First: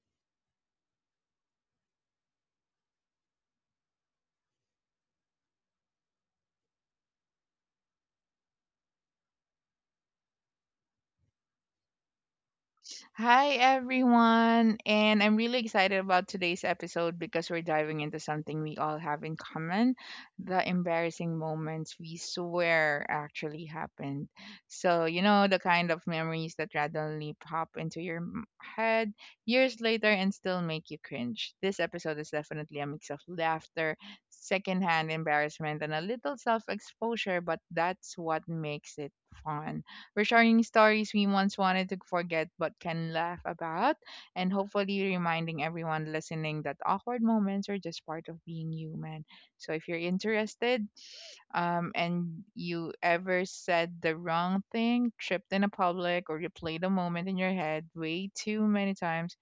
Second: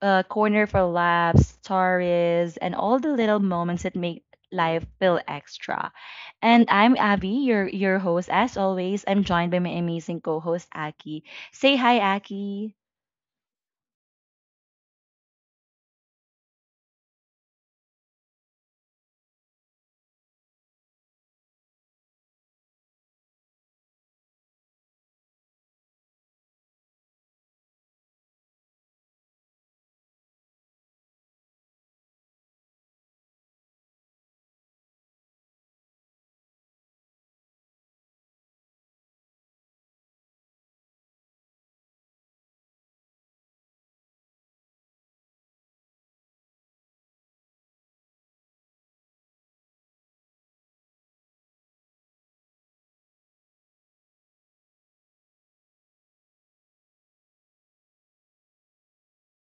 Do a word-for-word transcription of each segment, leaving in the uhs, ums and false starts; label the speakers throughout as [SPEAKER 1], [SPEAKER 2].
[SPEAKER 1] uh, corner for laughs, stories, and all the little moments that make life feel extra. And I'm Abby, your your host. As always, I'm joined by my amazing co-host Aki. Say hi, Aki.
[SPEAKER 2] Hi, everyone. And I'm really excited about today's episode because we're diving into something we all have in common, the embarrassing moments we swear actually happened. So, you know, the kind of memories that randomly pop into your m- head years later and still make you cringe. This episode is definitely a mix of laughter, secondhand embarrassment, and a little self exposure, but that's what makes it fun. We're sharing stories we once wanted to forget but can laugh about, and hopefully reminding everyone listening that awkward moments are just part of being human. So if you're interested, um, and you ever said the wrong thing, tripped in a public, or replayed a moment in your head way too many times,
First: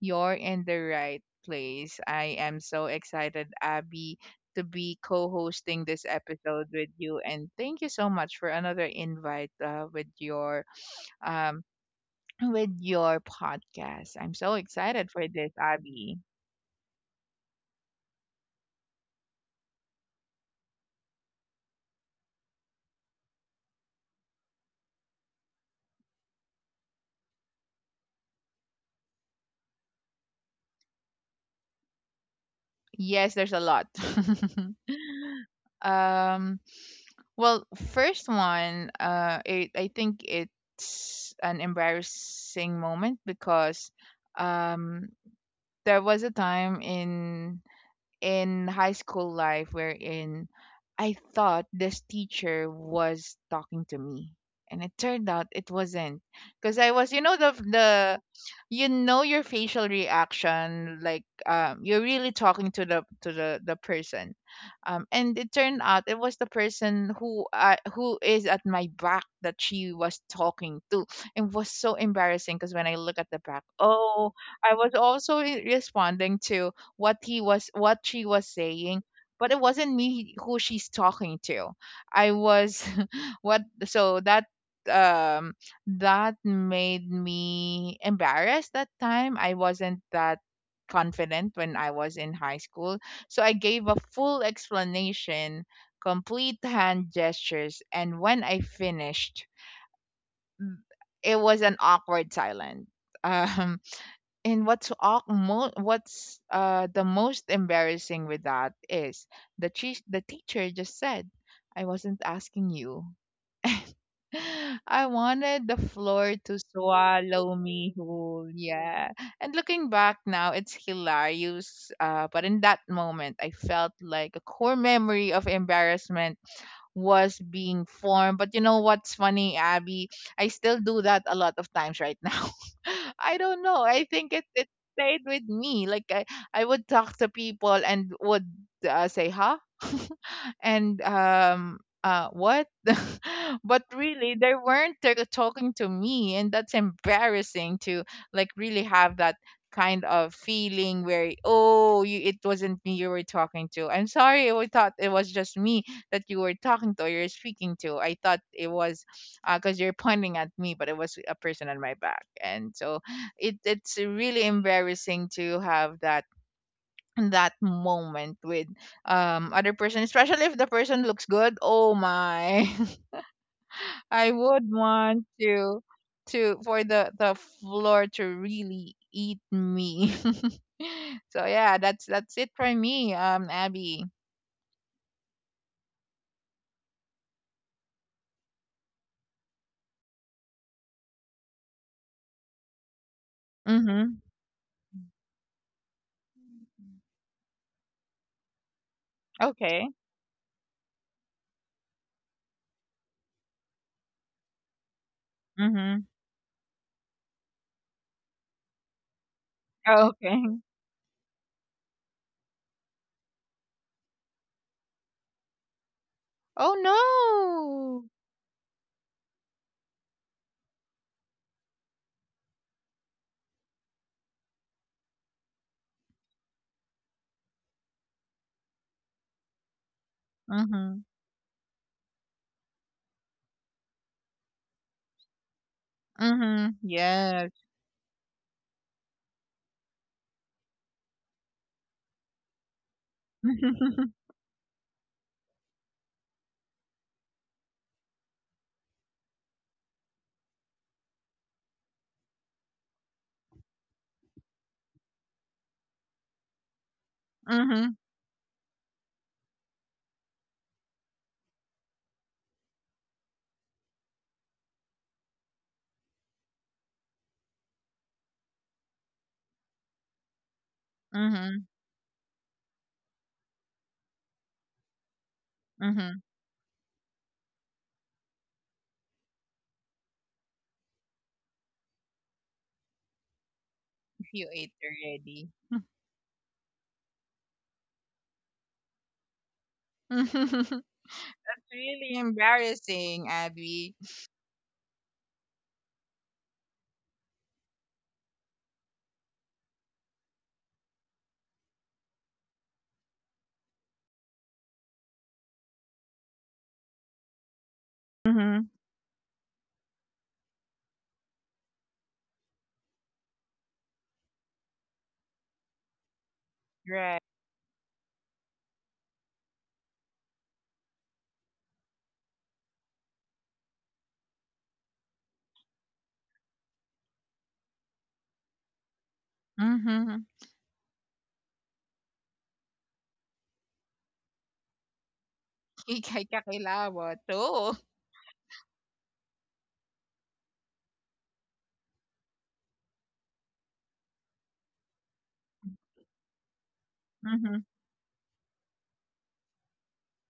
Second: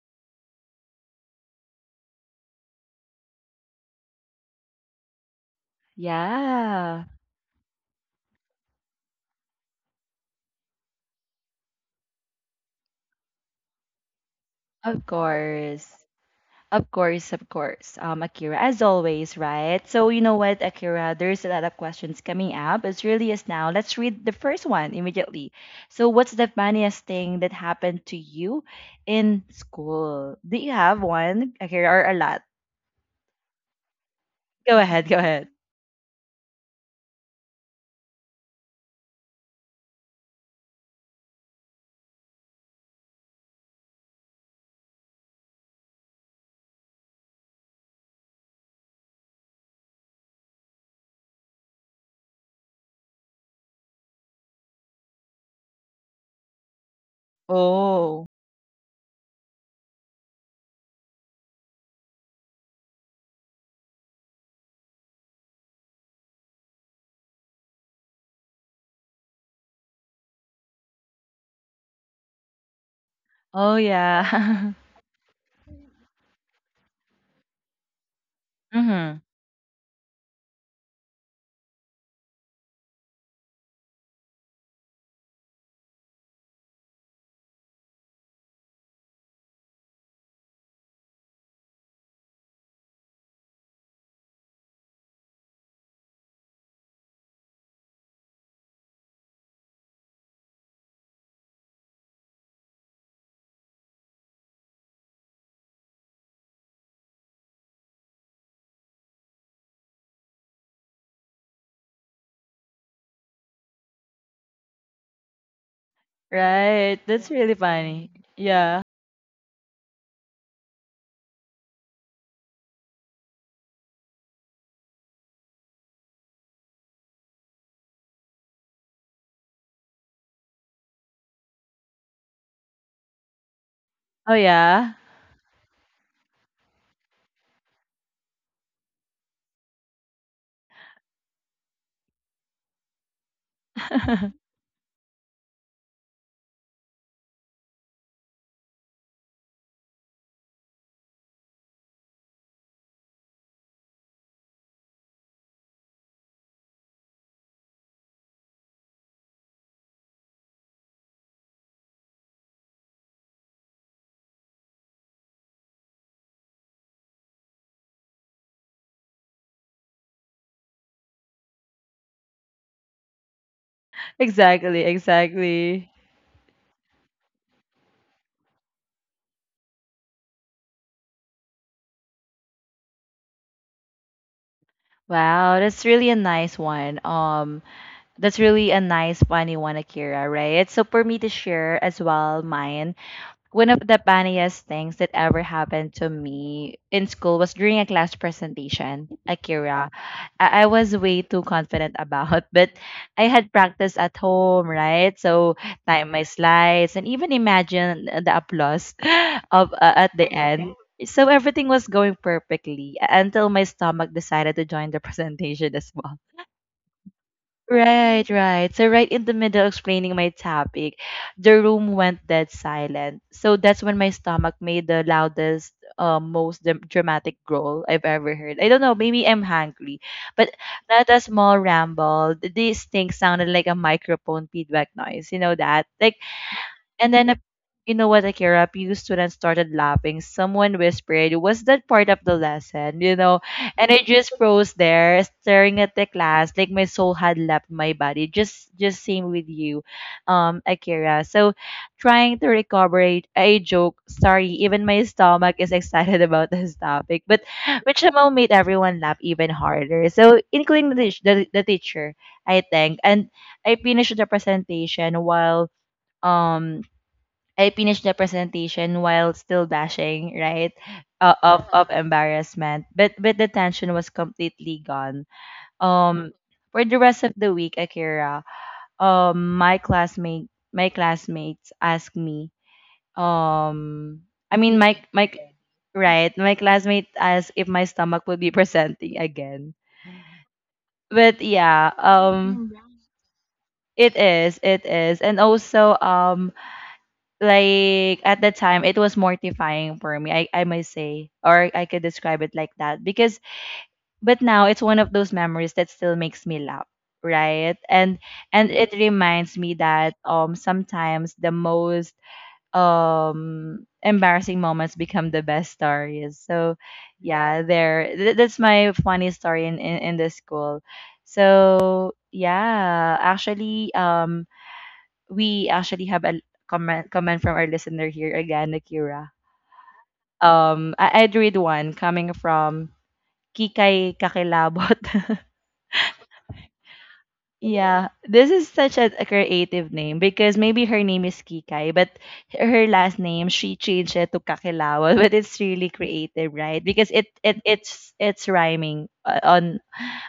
[SPEAKER 2] you're in the right place. I am so excited, Abby, to be co hosting this episode with
[SPEAKER 1] Yeah,
[SPEAKER 2] you. And thank you so much for another invite uh, with your. Um, with your podcast. I'm so
[SPEAKER 1] of
[SPEAKER 2] excited for this,
[SPEAKER 1] course.
[SPEAKER 2] Abby.
[SPEAKER 1] Of course, of course. Um, Akira, as always, right? So you know what, Akira, there's a lot of questions coming up as early as now. Let's read the first one immediately. So what's the funniest thing that happened to you in school? Do you have one, Akira, or a lot?
[SPEAKER 2] Yes, there's a lot.
[SPEAKER 1] Go ahead, go ahead.
[SPEAKER 2] um, well, first one, uh, it, I think it's an embarrassing moment because um, there was a time in in high school life wherein I thought this teacher was talking to me. And it turned out it wasn't. Because I was, you know, the, the,
[SPEAKER 1] Oh.
[SPEAKER 2] you know, your facial reaction, like, um, you're really talking to the, to the, the person. Um, and it turned out it was the person who, uh, who is at my back that she was talking to. It was so embarrassing because when I look at the back,
[SPEAKER 1] Oh
[SPEAKER 2] oh,
[SPEAKER 1] yeah.
[SPEAKER 2] I was also re- responding to what he was what she was saying,
[SPEAKER 1] mm-hmm.
[SPEAKER 2] but it wasn't me who she's talking to. I was what, so that um that made me embarrassed. That time I wasn't that confident when I was in high school, so I gave a full explanation, complete hand gestures. And when I finished, it was an awkward silence. um and what's awk- mo- what's uh the most embarrassing with that is the chi- the teacher just said, "I wasn't asking you." I wanted the floor to
[SPEAKER 1] Right. That's really
[SPEAKER 2] swallow me
[SPEAKER 1] funny.
[SPEAKER 2] whole.
[SPEAKER 1] Yeah.
[SPEAKER 2] Yeah. And looking back now, it's hilarious. Uh, but in that moment, I felt like a core memory of embarrassment was being formed. But you know what's funny, Abby? I still do that a lot of times right now. I don't know. I think
[SPEAKER 1] Oh
[SPEAKER 2] it it
[SPEAKER 1] yeah.
[SPEAKER 2] stayed with me. Like I, I would talk to people and would uh, say, "Huh." and um uh what but really they weren't t- talking to me, and that's embarrassing to, like, really have that kind of feeling where, oh, you, it wasn't me you were talking to. I'm sorry, I thought it was just me that you were talking to or you're speaking to. I thought it was because you're pointing at me, but it was a person on my back. And so it it's really embarrassing to have that that moment with um other person, especially if the person looks good. Oh my. I would
[SPEAKER 1] exactly,
[SPEAKER 2] want to
[SPEAKER 1] exactly.
[SPEAKER 2] to for the the floor to really eat me. So yeah, that's that's it for me, um Abby.
[SPEAKER 1] Wow, that's really a nice one. Um That's really a nice funny one, Akira, right? So for me to share as well mine, one of the
[SPEAKER 2] Mm-hmm.
[SPEAKER 1] funniest things that ever happened to me in school was during a class presentation,
[SPEAKER 2] Okay.
[SPEAKER 1] Akira. I, I was way too confident about, but I had practice at home, right? So
[SPEAKER 2] Mm-hmm.
[SPEAKER 1] time my slides and even imagine the applause of uh, at the
[SPEAKER 2] Okay.
[SPEAKER 1] end. So everything was going perfectly until my stomach decided to join the presentation as well.
[SPEAKER 2] Oh no.
[SPEAKER 1] Right, right. So right in the middle explaining my topic, the room went dead silent. So that's when my stomach made the loudest, uh, most dram- dramatic growl I've ever heard. I don't know, maybe I'm hungry, but
[SPEAKER 2] Mm-hmm.
[SPEAKER 1] not a small ramble. th- This thing sounded like a microphone feedback noise. You know that? Like
[SPEAKER 2] Mm-hmm,
[SPEAKER 1] and then, ap-
[SPEAKER 2] yes.
[SPEAKER 1] you know what, Akira? A few students started laughing. Someone whispered, Was that part of the lesson? You know? And I
[SPEAKER 2] Mm-hmm.
[SPEAKER 1] just froze there, staring at the class, like my soul had left my body. Just just same with you, um, Akira. So trying to recover a, a joke. Sorry, even my stomach is excited about this topic. But which somehow made everyone laugh even harder. So including the, teach- the, the teacher, I think. And I finished the presentation while um I finished the presentation while still bashing, right? Uh, of
[SPEAKER 2] Mm-hmm.
[SPEAKER 1] of embarrassment, but but the tension was completely gone.
[SPEAKER 2] Mm-hmm.
[SPEAKER 1] Um, for the rest of the week, Akira, um, my classmate, my classmates asked me, um,
[SPEAKER 2] If you
[SPEAKER 1] I
[SPEAKER 2] ate
[SPEAKER 1] mean, my my
[SPEAKER 2] already.
[SPEAKER 1] right, my classmate asked if my stomach would be presenting again. But yeah,
[SPEAKER 2] Really
[SPEAKER 1] um,
[SPEAKER 2] embarrassing, Abby.
[SPEAKER 1] it is, it is, and also um, like at the time it was mortifying for me I, I must say or I could describe it like that because but now it's one of those memories that still makes me laugh right and
[SPEAKER 2] Mm-hmm.
[SPEAKER 1] and it reminds me that um sometimes the most um embarrassing moments become the best stories. So
[SPEAKER 2] Right.
[SPEAKER 1] yeah, there th- that's my funny story in in, in the school. So yeah actually um we actually have a comment comment from our listener here again, Akira.
[SPEAKER 2] Mm-hmm.
[SPEAKER 1] Um, I- I'd read one coming from Kikay Kakilabot.
[SPEAKER 2] Ikay kakilawat. Oh.
[SPEAKER 1] Yeah, this is such a, a creative name because maybe her name is Kikay, but her last name she changed it to Kakilawat. But it's really creative, right? Because it
[SPEAKER 2] Mm-hmm.
[SPEAKER 1] it it's it's rhyming uh, on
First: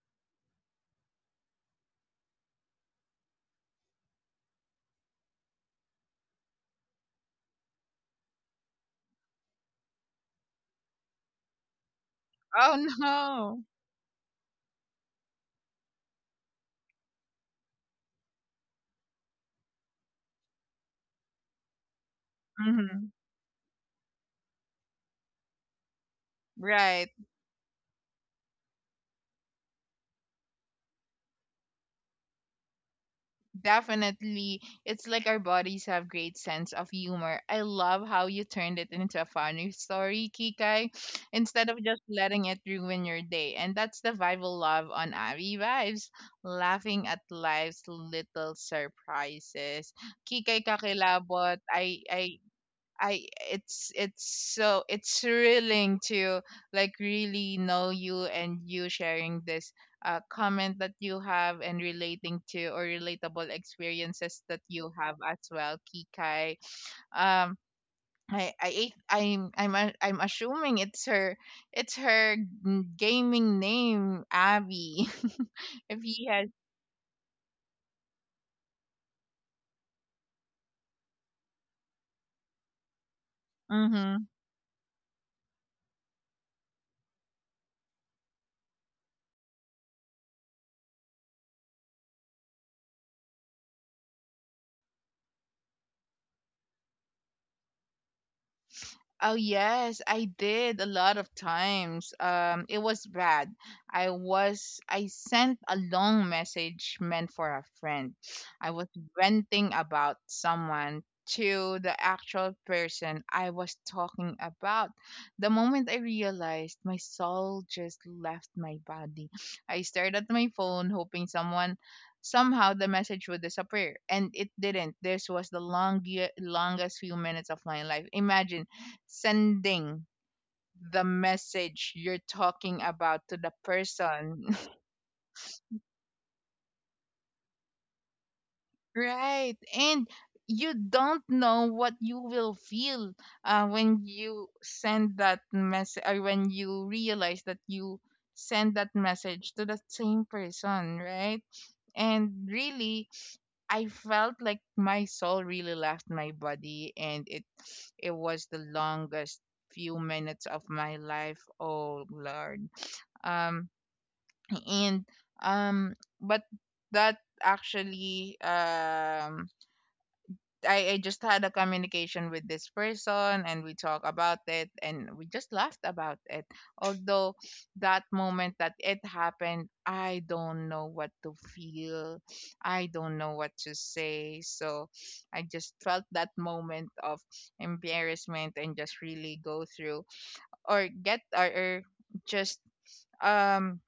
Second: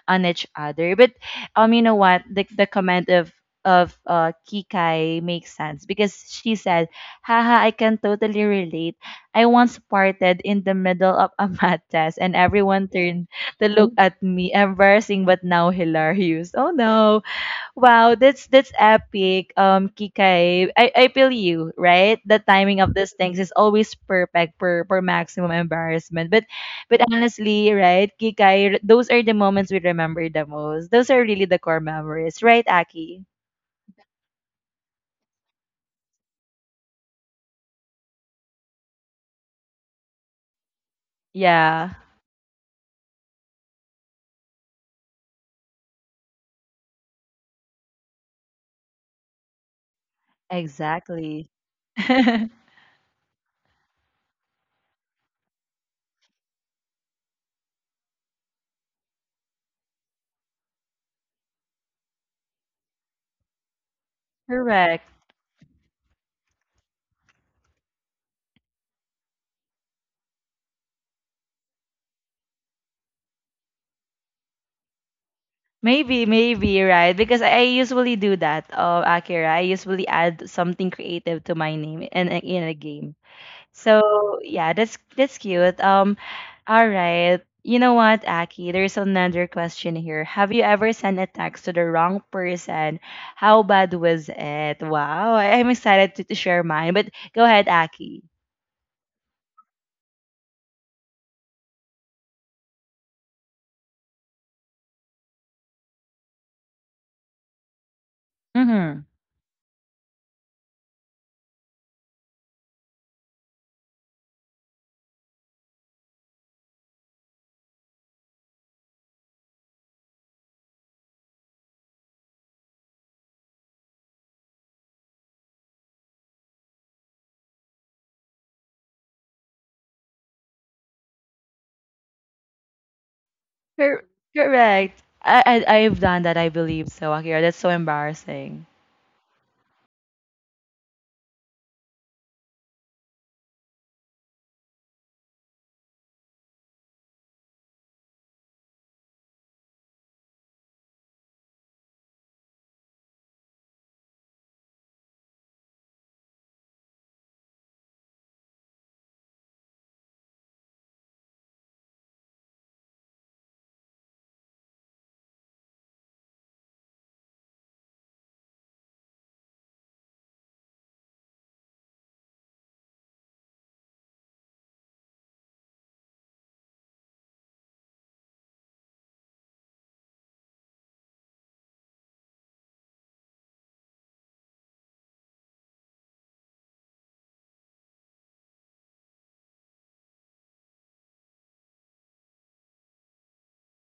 [SPEAKER 1] on each other. But um, you know what? The the comment of of uh, Kikai makes sense because she said, "Haha, I can totally relate. I once parted in the middle of a math test, and
[SPEAKER 2] Oh
[SPEAKER 1] everyone turned
[SPEAKER 2] no.
[SPEAKER 1] to look at me, embarrassing but now hilarious." Oh no, wow, that's that's epic. Um, Kikai, I, I feel you, right? The timing of
[SPEAKER 2] Mm-hmm.
[SPEAKER 1] these things is always perfect for for maximum embarrassment. But but
[SPEAKER 2] Right.
[SPEAKER 1] honestly, right, Kikai, those are the moments we remember the most. Those are really the core memories, right, Aki?
[SPEAKER 2] Definitely. It's like our bodies have great sense of humor. I love how you turned it into a funny story, Kikai, instead of
[SPEAKER 1] Yeah,
[SPEAKER 2] just letting it ruin your day. And that's the vibe I love on Abby Vibes, laughing at life's little surprises. Kikai
[SPEAKER 1] exactly.
[SPEAKER 2] kakilabot, I I I it's it's so it's thrilling to, like, really know you, and you sharing this uh, comment that you have and relating to or relatable experiences that you
[SPEAKER 1] Correct.
[SPEAKER 2] have as well, Kikai. Um, I I ate- I'm I'm a- I'm assuming it's her, it's her gaming name, Abby. If he
[SPEAKER 1] Maybe,
[SPEAKER 2] has.
[SPEAKER 1] maybe, right? Because I I usually do that, uh, Akira. I usually add something creative to my name in a, in a game. So
[SPEAKER 2] Mm-hmm.
[SPEAKER 1] yeah, that's that's cute. Um, all right. You know what, Aki? There's another question here. Have you ever sent a text to the wrong person? How bad was it? Wow, I- I'm excited to, to share mine. But go ahead, Aki.
[SPEAKER 2] Oh yes, I did a lot of times. Um, it was bad. I was I sent a long message meant for a friend. I was
[SPEAKER 1] Mm-hmm.
[SPEAKER 2] ranting about someone to the actual person I was talking about. The moment I realized my soul just left my body, I stared at my phone, hoping someone somehow the message would disappear, and it didn't. This was the long, longest few minutes of my life. Imagine sending the message you're talking about to the
[SPEAKER 1] Cor-
[SPEAKER 2] person.
[SPEAKER 1] Correct. I, I I've done that. I believe so, Akira. That's so embarrassing.
[SPEAKER 2] Right. And you don't know what you will feel uh, when you send that message or when you realize that you send that message to the same person, right? And really, I felt like my soul really left my body, and it it was the longest few minutes of my life. Oh Lord, um, and um but that actually, um I, I just had a communication with this person, and we talk about it and we just laughed about it, although that moment that it happened, I don't know what to feel, I don't know what to say. So I just felt that moment of embarrassment and just really go through or get or, or just um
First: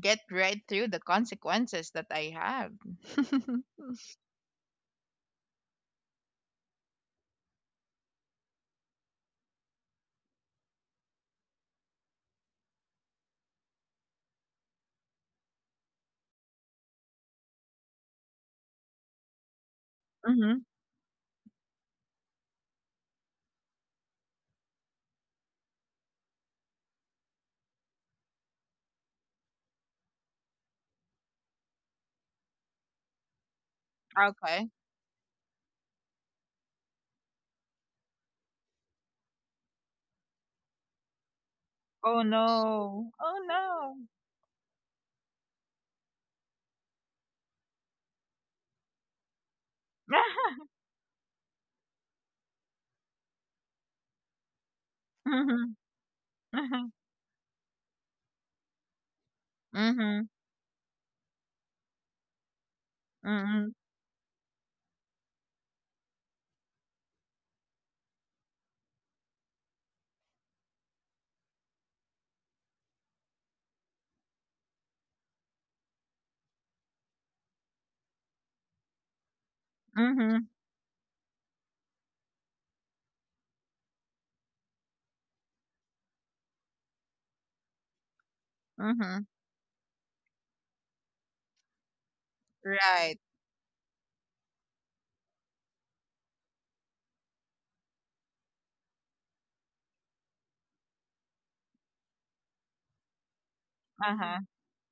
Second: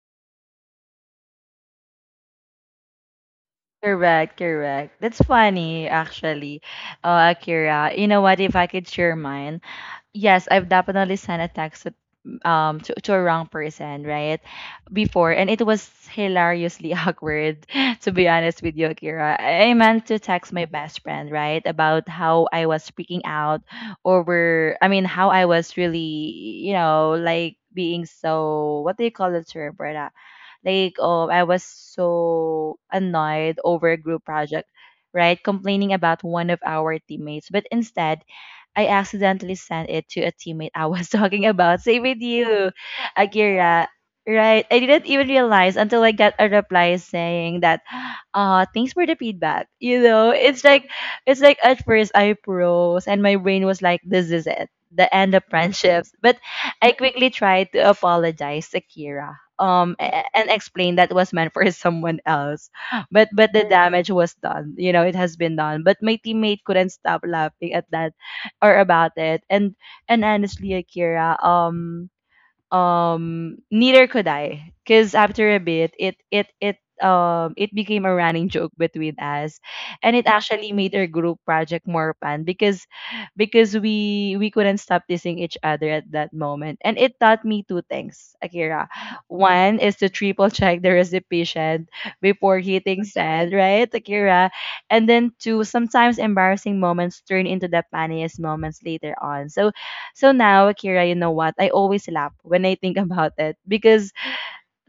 [SPEAKER 2] get right through the consequences that I have.
[SPEAKER 1] Correct, correct. That's funny, actually. Uh, Akira, you know what? If I could share mine, yes, I've definitely sent a text to- um to, to a wrong person, right? Before, and it was hilariously awkward to be honest with you, Akira. I meant to text
[SPEAKER 2] Mm-hmm.
[SPEAKER 1] my best friend, right? About how I was speaking out over I mean how I was really, you know, like being so, what do you call the term for that? Like oh I was so annoyed over a group project,
[SPEAKER 2] Okay.
[SPEAKER 1] right? Complaining about one of our teammates. But instead I accidentally sent it to a teammate I was talking about. Same
[SPEAKER 2] Oh
[SPEAKER 1] with you,
[SPEAKER 2] no. Oh
[SPEAKER 1] Akira.
[SPEAKER 2] no.
[SPEAKER 1] Right. I didn't even realize until I got a reply saying that, uh, thanks for the feedback. You know, it's like it's like at first I froze and my brain was like, This is it. The end of
[SPEAKER 2] Mhm.
[SPEAKER 1] friendships. But
[SPEAKER 2] Mhm.
[SPEAKER 1] I quickly tried to apologize Akira, Um a-
[SPEAKER 2] Mhm.
[SPEAKER 1] and explain that was meant for someone else. But but the
[SPEAKER 2] Mhm.
[SPEAKER 1] damage was done. You know, it has been done. But my teammate couldn't stop laughing at that or about it. And and honestly, Akira, um, um neither could I, because after a bit it it it um it became a running joke between us, and it
[SPEAKER 2] Mhm.
[SPEAKER 1] actually made our group project more fun, because because we we couldn't stop teasing each other at that moment, and it taught me two things Akira.
[SPEAKER 2] Mhm.
[SPEAKER 1] One is to triple check the recipient before hitting
[SPEAKER 2] Right.
[SPEAKER 1] send, right Akira? And then two, sometimes embarrassing moments turn into the funniest moments later on. So so now, Akira, you know what? I always laugh when I think about it because
[SPEAKER 2] Uh-huh.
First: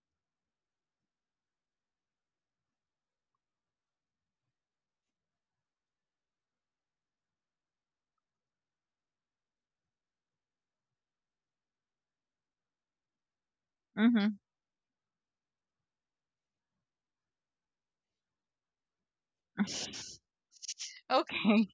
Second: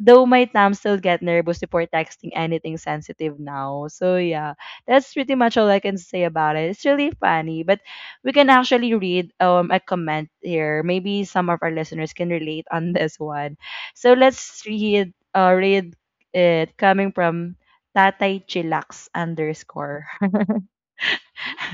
[SPEAKER 1] though my thumbs still get nervous before texting anything sensitive now. So yeah, that's pretty much all I can say about it. It's really funny, but we can actually read um a comment here. Maybe some of our listeners can relate on this one. So
[SPEAKER 2] Mhm.
[SPEAKER 1] let's read uh read it coming from Tatay Chillax underscore.
[SPEAKER 2] Okay.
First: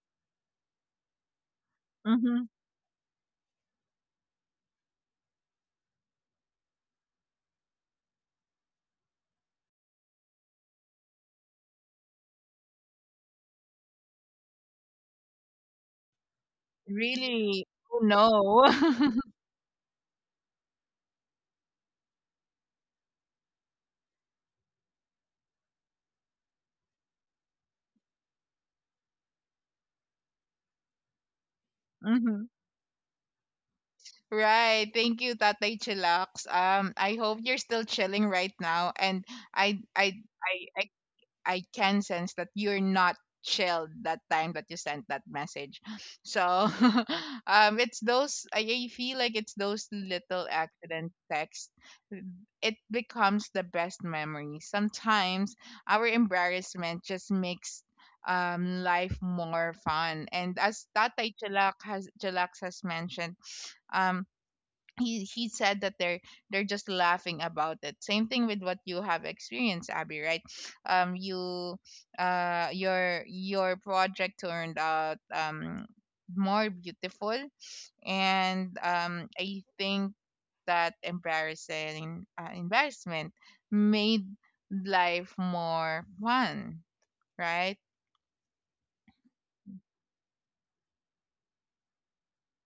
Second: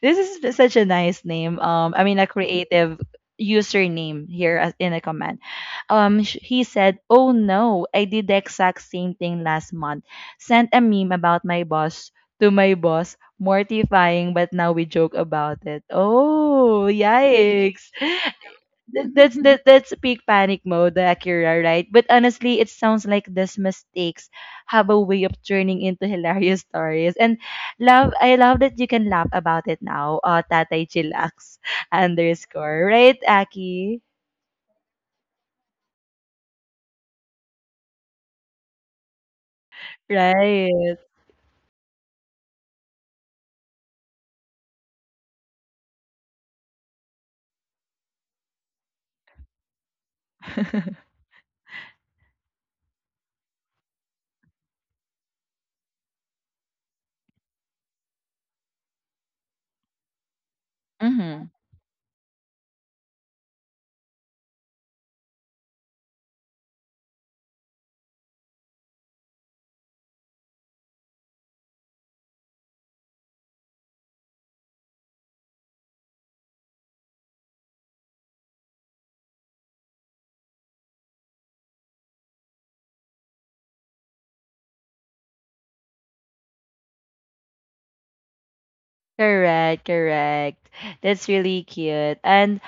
[SPEAKER 1] This is such a nice name. Um, I mean, a
[SPEAKER 2] Mhm.
[SPEAKER 1] creative username here as in a comment. Um, sh- he said, "Oh no, I did the exact same thing last month. Sent a meme about my boss to my boss. Mortifying, but now we joke about it." Oh,
[SPEAKER 2] Really?
[SPEAKER 1] yikes!
[SPEAKER 2] Oh no.
[SPEAKER 1] That- That's that, that's peak panic mode, the Akira, right? But honestly, it sounds like these mistakes have a way of turning into hilarious stories. And love, I love that you can laugh about it now. Uh, Tatay Chillax
[SPEAKER 2] Mhm.
[SPEAKER 1] underscore, right, Aki?
[SPEAKER 2] Right. Thank you, Tatay Chillax. Um, I hope you're still chilling right now. And I I I
[SPEAKER 1] Right.
[SPEAKER 2] I can sense that you're not chilled that time that you sent that message. So um it's those I I feel like it's those little accident texts. It becomes the best memory. Sometimes our embarrassment just makes um life more fun. And as Tatay
[SPEAKER 1] Mm-hmm.
[SPEAKER 2] Chalak has Chilax has mentioned, um he he said that they're they're just laughing about it, same thing with what you have experienced, Abby, right? um you uh your your project turned out um more beautiful. And um I think that embarrassing uh, embarrassment made life more fun, right?
[SPEAKER 1] Correct, correct. That's really cute. And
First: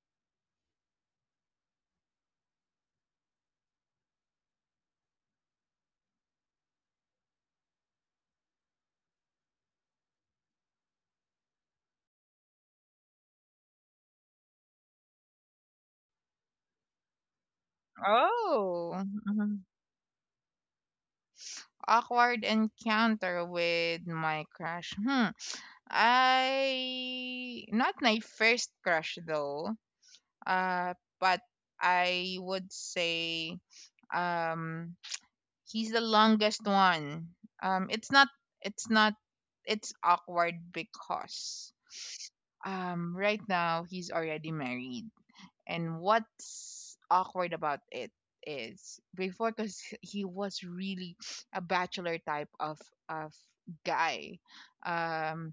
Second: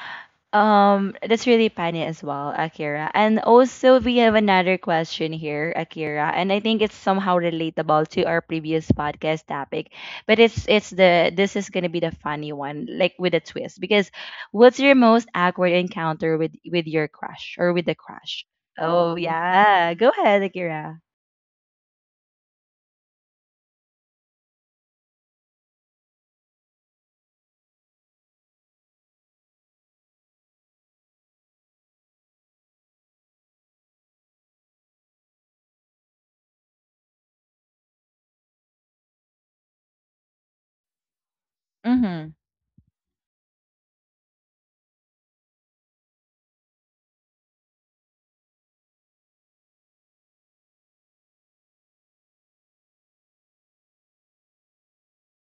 [SPEAKER 1] um, that's really funny as well, Akira. And also, we have another question here, Akira, and I think it's somehow relatable to our previous podcast topic, but it's it's the this is gonna be the funny one, like with a twist. Because what's your most awkward encounter with with your crush or with the crush?
[SPEAKER 2] Oh,
[SPEAKER 1] Oh yeah, go ahead, Akira.
[SPEAKER 2] awkward encounter with my crush. Hmm. I Not my first crush though. Uh, but I would say um he's the longest one. Um, it's not. It's not. It's awkward because
[SPEAKER 1] Mm-hmm.
[SPEAKER 2] um right now he's already married. And what's awkward about it is before, because he was really a bachelor type of of guy. Um,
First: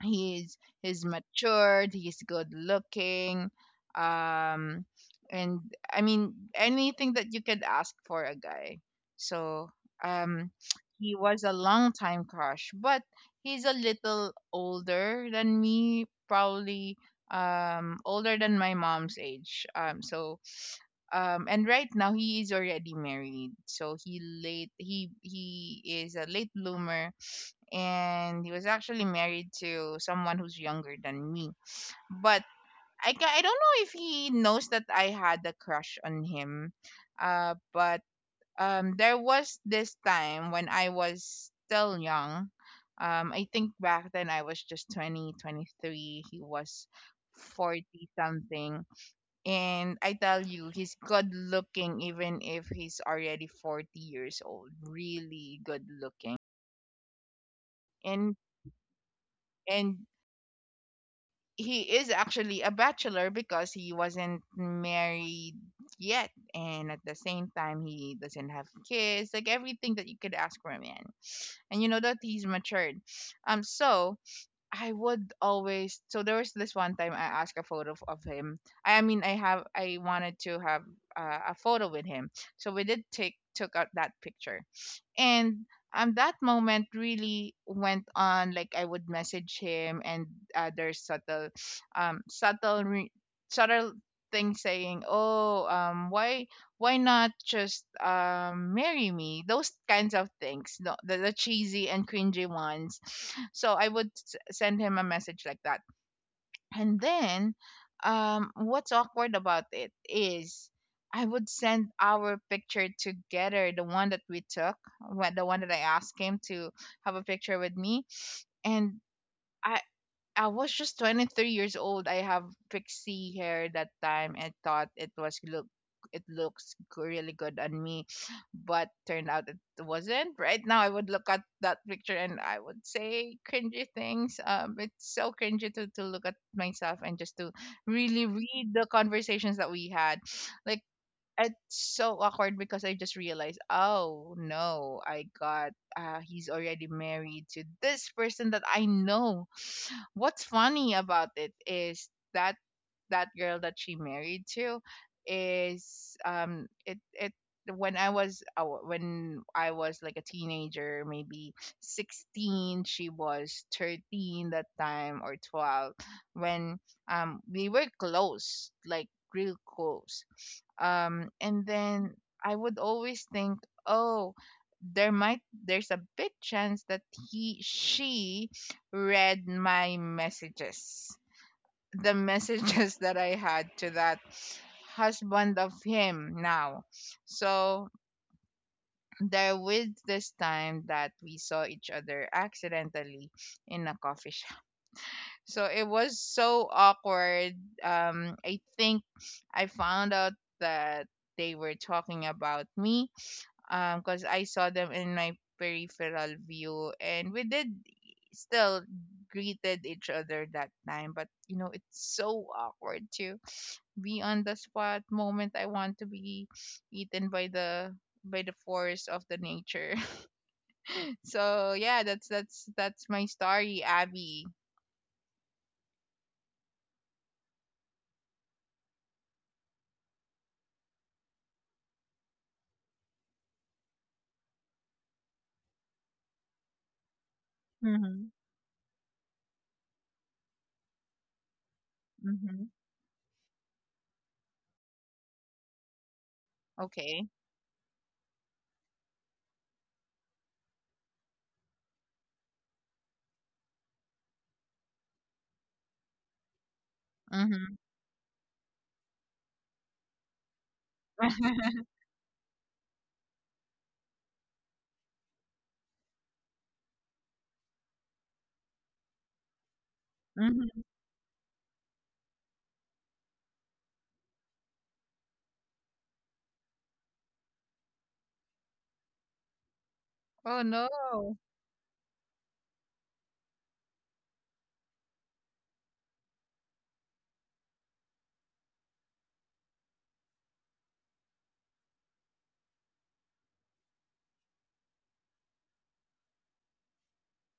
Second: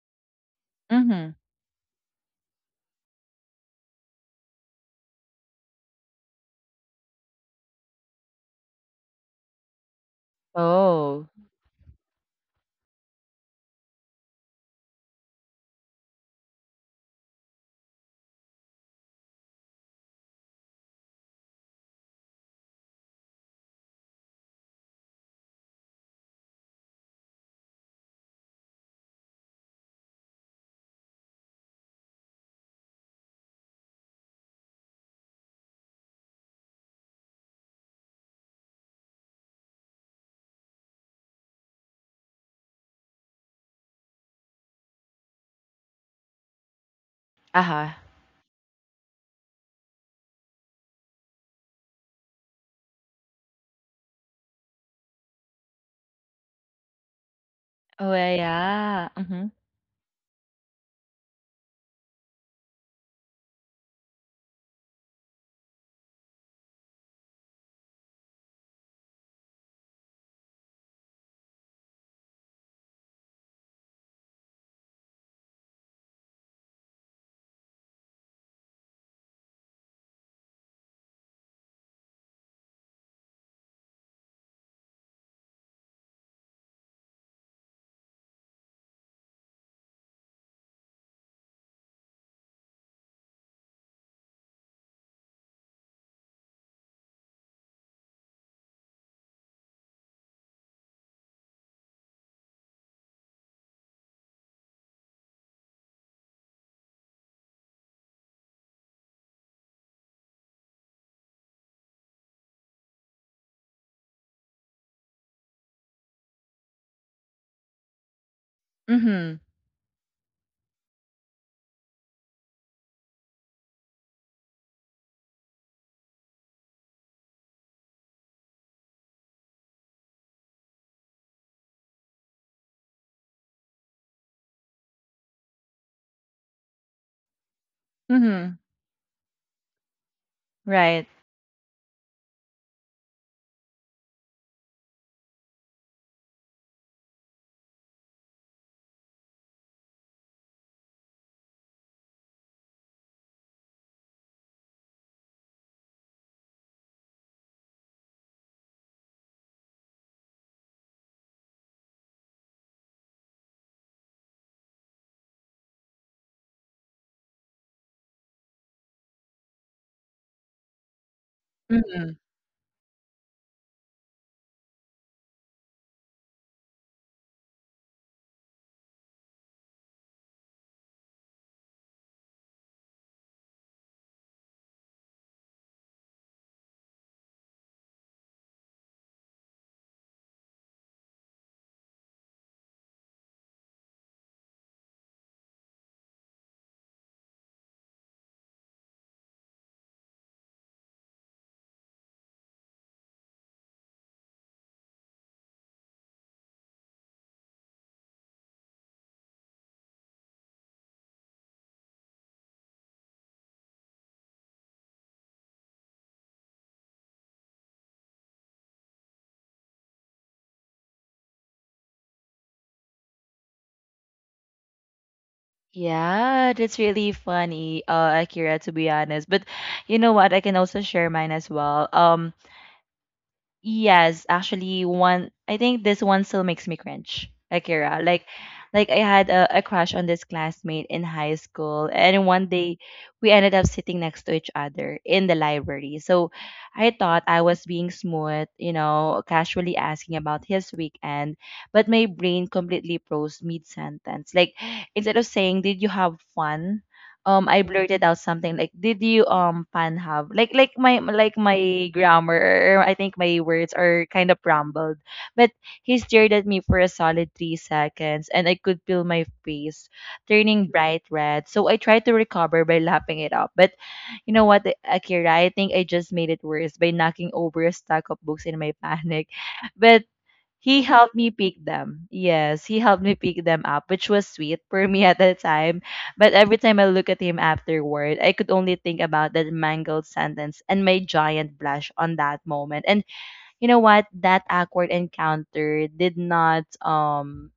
[SPEAKER 2] he's he's
[SPEAKER 1] Mm-hmm.
[SPEAKER 2] matured, he's good looking, um and I mean anything that you could ask for a guy. So um he
[SPEAKER 1] Oh,
[SPEAKER 2] was a long time crush, but he's a little older than me, probably um older than my mom's age. Um so um and right now he is already married, so he late he he is a late bloomer. And he was actually married to someone who's younger than me. But I ca- I don't know if he knows that I had a crush on him. Uh, but um, there was this time when I was still young. Um, I think back then I was just twenty, twenty-three. He was
[SPEAKER 1] uh huh.
[SPEAKER 2] forty something. And I tell you, he's good looking even if he's already forty years old. Really good looking.
[SPEAKER 1] Oh
[SPEAKER 2] And
[SPEAKER 1] yeah. Mm-hmm.
[SPEAKER 2] and he is actually a bachelor because he wasn't married yet, and at the same time he doesn't have kids, like everything that you could ask for a man, and you know that he's matured. Um so I would always So there was this one time I asked a photo of of him. I mean, i have I wanted to have uh, a photo with him. So we did take took out that picture. And um that moment really went on, like I would message him and other subtle um subtle re- subtle thing, saying, "Oh, um why why not just um marry me," those kinds of things, no, the, the cheesy and cringy ones. So I would s- send him a message like that. And then, um, what's awkward about it is I would send our picture together, the one that we took, wh- the one that I asked him to have a picture with me. And
[SPEAKER 1] Mm-hmm.
[SPEAKER 2] I, I was just twenty-three years old. I have pixie hair that time and thought it was look it looks g- really good on me, but turned out it wasn't. Right now, I would look at that picture and I would say cringy things. Um, it's so cringy to to look at myself and just to really
[SPEAKER 1] Mm-hmm.
[SPEAKER 2] read the conversations that we had. Like
[SPEAKER 1] Right.
[SPEAKER 2] it's so awkward because I just realized, oh no, I got uh, he's already married to this person that I know. What's funny about it is that that girl that she married to is um it it when I was uh, when I was like a teenager, maybe sixteen, she was thirteen that time or twelve when um we were close, like real close. Um and then
[SPEAKER 1] Mhm.
[SPEAKER 2] I would always think, "Oh, there might there's a big chance that he she read my messages. The messages that I had to that husband of him now. So there was this time that we saw each other accidentally in a coffee shop. So it was so awkward. Um, I think I found out that they were talking about me, um because I saw them in my peripheral view and we did still greeted each other that time, but you know it's so awkward to be on the spot moment. I want to be eaten by the, by the force of the nature. So yeah, that's that's that's my story, Abby.
[SPEAKER 1] Yeah, that's really funny, uh, Akira, to be honest. But you know what? I can also share mine as well. Um, Yes, actually, one. I think this one still makes me cringe, Akira. Like,
[SPEAKER 2] Mm-hmm.
[SPEAKER 1] like I had a, a crush on this classmate in high school, and one
[SPEAKER 2] Mm-hmm.
[SPEAKER 1] day we ended up sitting next to each other in the library. So I thought
[SPEAKER 2] Okay.
[SPEAKER 1] I was being smooth, you know, casually asking about his weekend, but my brain completely froze mid sentence. Like, instead of saying, "Did you have fun?" um I
[SPEAKER 2] Mm-hmm.
[SPEAKER 1] blurted out something like, did you um pan have, like like my like my grammar, or I think my words are kind of rumbled, but he stared at me for a solid three seconds and I could feel my face turning
[SPEAKER 2] Mm-hmm.
[SPEAKER 1] bright red. So I tried to recover by lapping it up, but you know what Akira, I think I just made it worse by knocking over a stack of books in my panic but
[SPEAKER 2] Oh
[SPEAKER 1] he helped me
[SPEAKER 2] no.
[SPEAKER 1] pick them. Yes, he helped me pick them up, which was sweet for me at the time. But every time I look at him afterward, I could only think about that mangled sentence and my giant blush on that moment. And you know what? That awkward encounter did not um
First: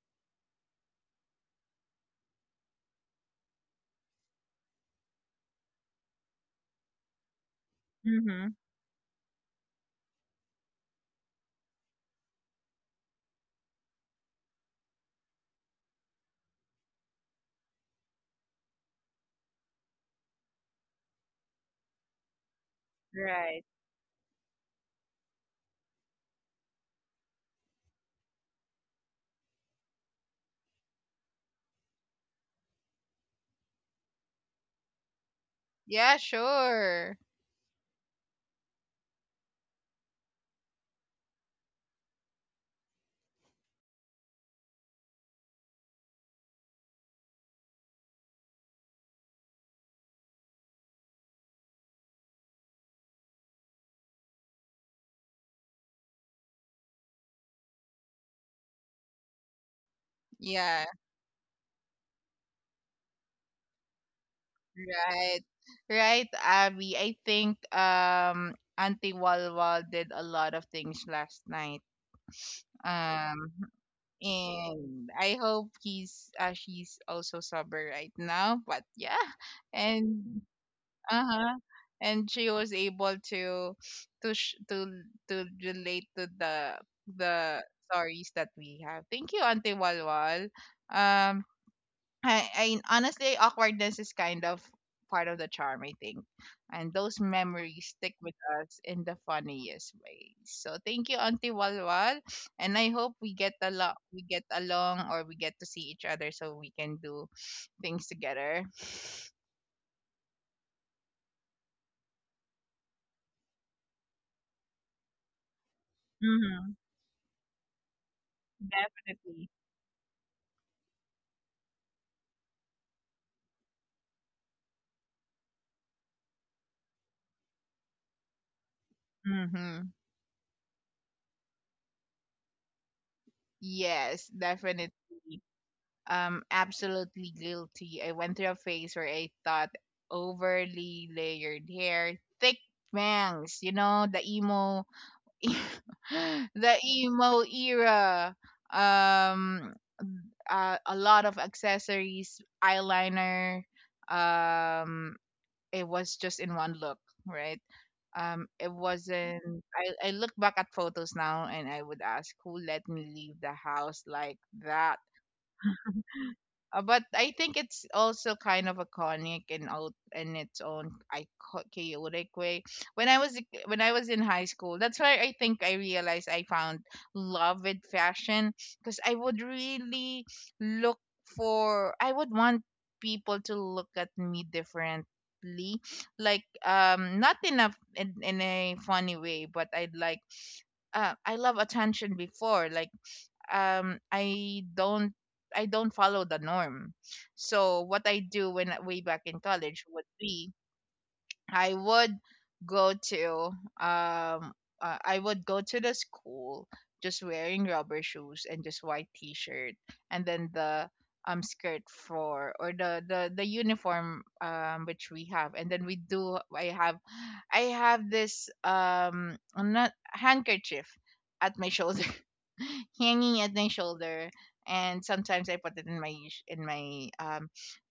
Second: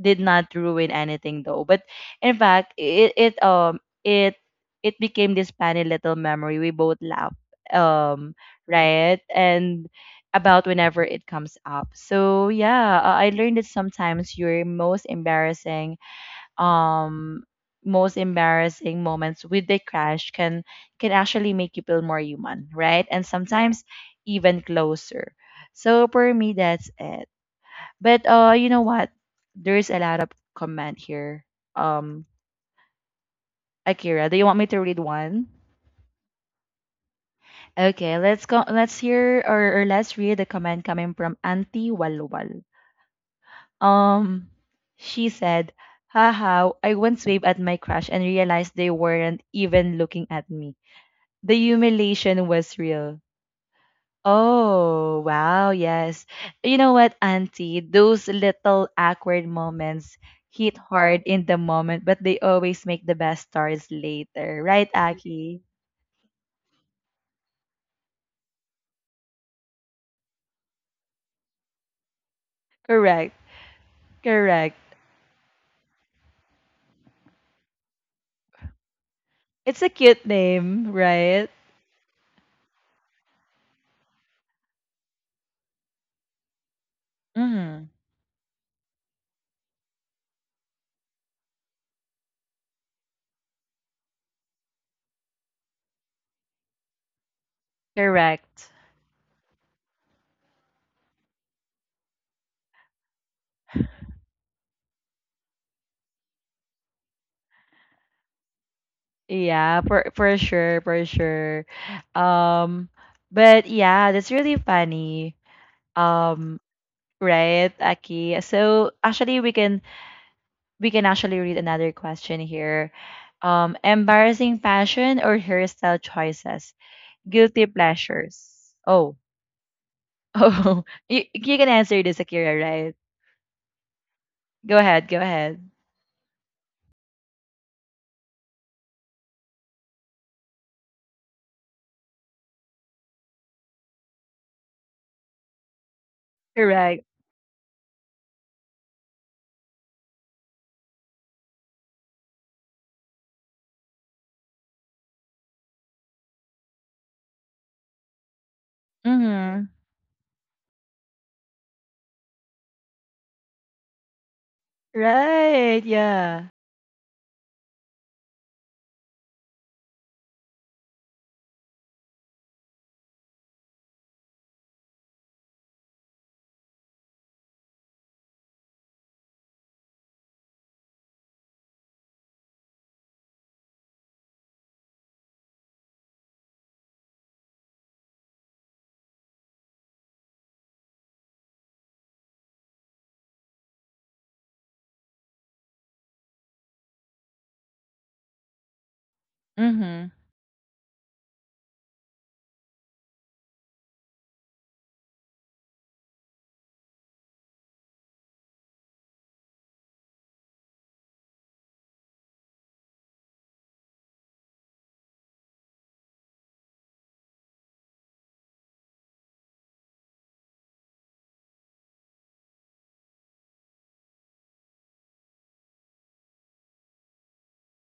[SPEAKER 1] did not ruin anything though. But in fact, it it um it it became this funny little memory. We both laugh um
[SPEAKER 2] Mm-hmm.
[SPEAKER 1] right and about whenever it comes up. So yeah, uh, I learned that sometimes your most embarrassing um most embarrassing moments with the crash can can actually make you feel more human, right? And
[SPEAKER 2] Right.
[SPEAKER 1] sometimes even closer. So for me that's it. But uh, you know what? There's a lot of comment here. Um, Akira, do you want me to read one?
[SPEAKER 2] Yeah, sure.
[SPEAKER 1] Okay, let's go. Let's hear or, or let's read the comment coming from Auntie Walwal. Um, she said, "Haha, I once waved at my crush and realized they weren't even looking at me. The humiliation was real. Oh, wow, yes. You know what, Auntie? Those little awkward moments hit
[SPEAKER 2] Yeah.
[SPEAKER 1] hard in the moment, but they always make the best stars later, right,
[SPEAKER 2] Right.
[SPEAKER 1] Aki?
[SPEAKER 2] Right, Abby. I think um Auntie Walwal did a lot of things last night.
[SPEAKER 1] Correct,
[SPEAKER 2] Um
[SPEAKER 1] correct.
[SPEAKER 2] and I hope he's uh, she's also sober right now, but yeah.
[SPEAKER 1] It's a cute
[SPEAKER 2] And
[SPEAKER 1] name, right?
[SPEAKER 2] uh-huh. And she was able to to sh- to to relate to the the
[SPEAKER 1] Mm,
[SPEAKER 2] stories that we have. Thank you, Auntie Walwal. Um I, I Honestly, awkwardness is kind of part of the charm, I think. And those memories stick with
[SPEAKER 1] correct.
[SPEAKER 2] us in the funniest way. So thank you, Auntie Walwal. And I hope we get a lot we get along, or we get to see each other so we can do things together.
[SPEAKER 1] Yeah, for for sure, for sure. Um, but yeah, that's really funny. Um,
[SPEAKER 2] Mm-hmm.
[SPEAKER 1] right, Aki? So actually,
[SPEAKER 2] Definitely.
[SPEAKER 1] we can we can actually read another question here. Um, embarrassing fashion or hairstyle choices? Guilty pleasures. Oh,
[SPEAKER 2] Mm-hmm.
[SPEAKER 1] oh, you, you can answer this, Akira, right?
[SPEAKER 2] Yes,
[SPEAKER 1] Go
[SPEAKER 2] definitely.
[SPEAKER 1] ahead, go ahead.
[SPEAKER 2] Um absolutely guilty. I went through a phase where I thought overly layered hair, thick bangs, you know, the emo, the
[SPEAKER 1] Correct.
[SPEAKER 2] emo era. Um uh, a lot of accessories, eyeliner, um it was just in one look, right? Um it wasn't
[SPEAKER 1] Mm-hmm.
[SPEAKER 2] I, I look back at photos now and I would ask, who let me leave the house like that?
[SPEAKER 1] Right, yeah.
[SPEAKER 2] Uh, but I think it's also kind of iconic in out in its own ico- chaotic way. When I was a- when I was in high school, that's why I think I realized I found love with fashion, because I would really look for I would want people to look at me differently, like, um not enough in a in, in a funny way, but I'd like, uh, I love attention before, like, um I don't I don't follow the norm. So what I do when way back in college
[SPEAKER 1] Mm-hmm.
[SPEAKER 2] would be, I would go to um uh, I would go to the school just wearing rubber shoes and just white t-shirt, and then the um skirt, for or the the the uniform, um which we have. And then we do I have I have this, um not handkerchief, at my shoulder, hanging at my shoulder, and sometimes I put it in my sh- in my um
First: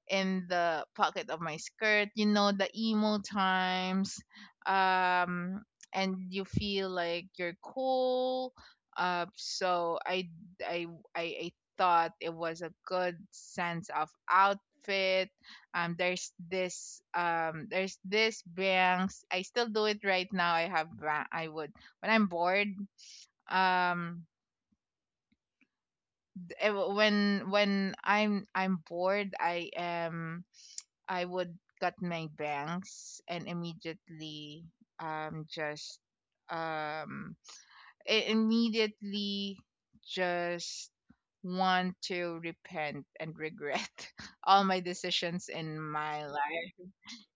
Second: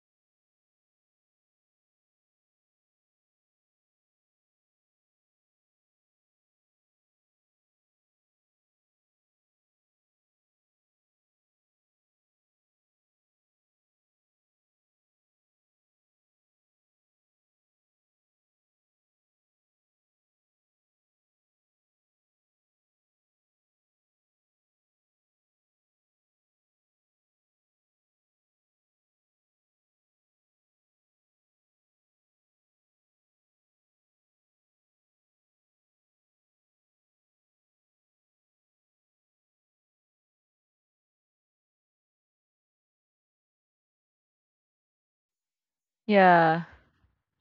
[SPEAKER 2] in the pocket of my skirt, you know, the emo times. Um, and you feel like you're cool. Uh, so I, I, I, I thought it was a good sense of outfit. Um, there's this, um, there's this bangs. I still do it right now. I have, ba- I would, when I'm bored. Um, eh, when when I'm I'm bored, I am I would cut my bangs and immediately um just um i- immediately just want to repent and regret all my decisions in my
[SPEAKER 1] Yeah,
[SPEAKER 2] life.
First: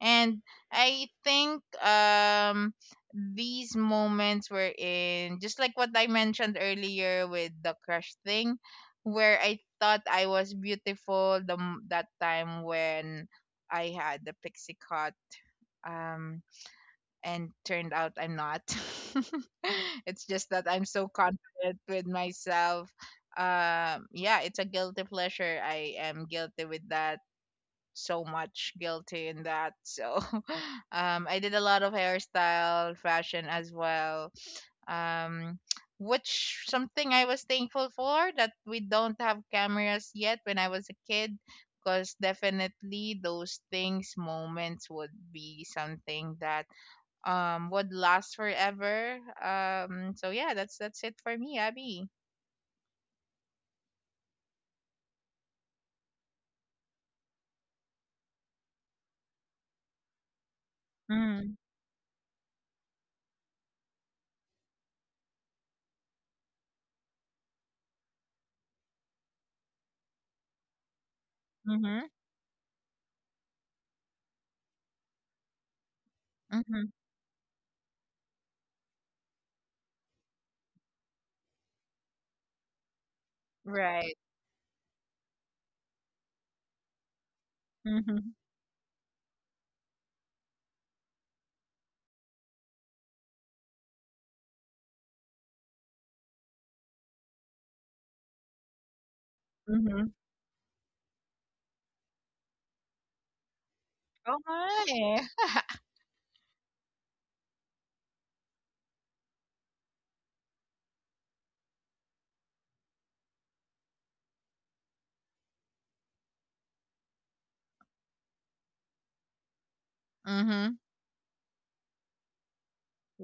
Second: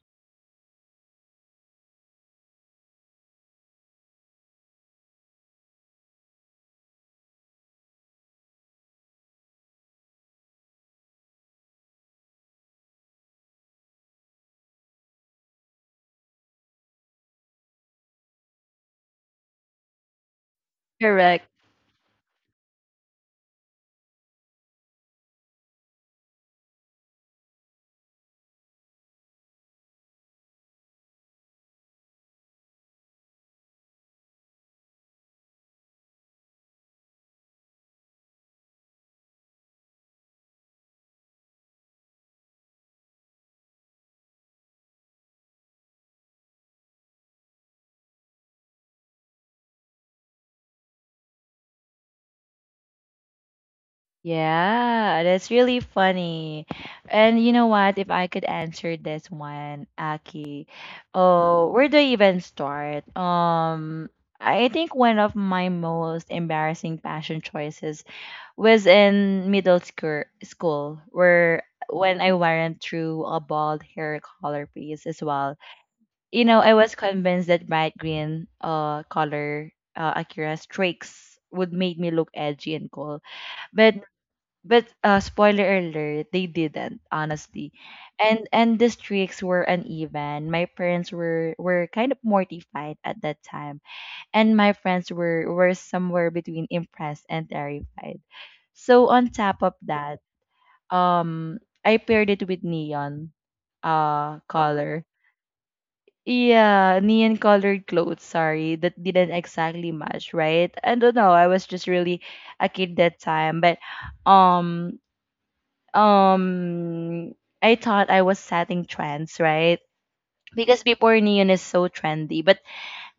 [SPEAKER 2] And I think, um these moments were in just like what I mentioned earlier with the crush thing, where I thought I was beautiful, the m- that time when I had the pixie cut, um and turned out I'm not. It's just that I'm so
[SPEAKER 1] correct.
[SPEAKER 2] confident with myself. Um yeah, it's a guilty pleasure. I am guilty with that, so much guilty in that. So um, I did a lot of hairstyle, fashion as well. Um, which, something I was thankful for, that we don't have cameras yet when I was a kid. Because definitely those things, moments would be something that um would last forever. Um, so yeah, that's that's it for me, Abby.
[SPEAKER 1] Yeah, that's really funny. And you know what? If I could answer this one, Aki,
[SPEAKER 2] Mm.
[SPEAKER 1] oh, where do I even start? Um, I think one of my most embarrassing fashion choices was in middle school, school where
[SPEAKER 2] Mm-hmm.
[SPEAKER 1] when I went through a bald hair color phase as well. You know, I
[SPEAKER 2] Mm-hmm.
[SPEAKER 1] was convinced that bright green uh color uh Akira streaks would make me look edgy and cool but
[SPEAKER 2] Right.
[SPEAKER 1] but uh, spoiler alert, they didn't honestly,
[SPEAKER 2] Mm-hmm.
[SPEAKER 1] and and the streaks were uneven. My parents were were kind of mortified at that time, and my friends were were somewhere between impressed and terrified. So on top of
[SPEAKER 2] Mm-hmm.
[SPEAKER 1] that, um, I paired it with neon,
[SPEAKER 2] Oh
[SPEAKER 1] uh, color.
[SPEAKER 2] my.
[SPEAKER 1] Yeah, neon colored clothes, sorry, that didn't exactly match, right? I don't know, I was just really a kid that time, but um um I thought I was setting trends, right?
[SPEAKER 2] Mm-hmm.
[SPEAKER 1] Because before neon is so trendy, but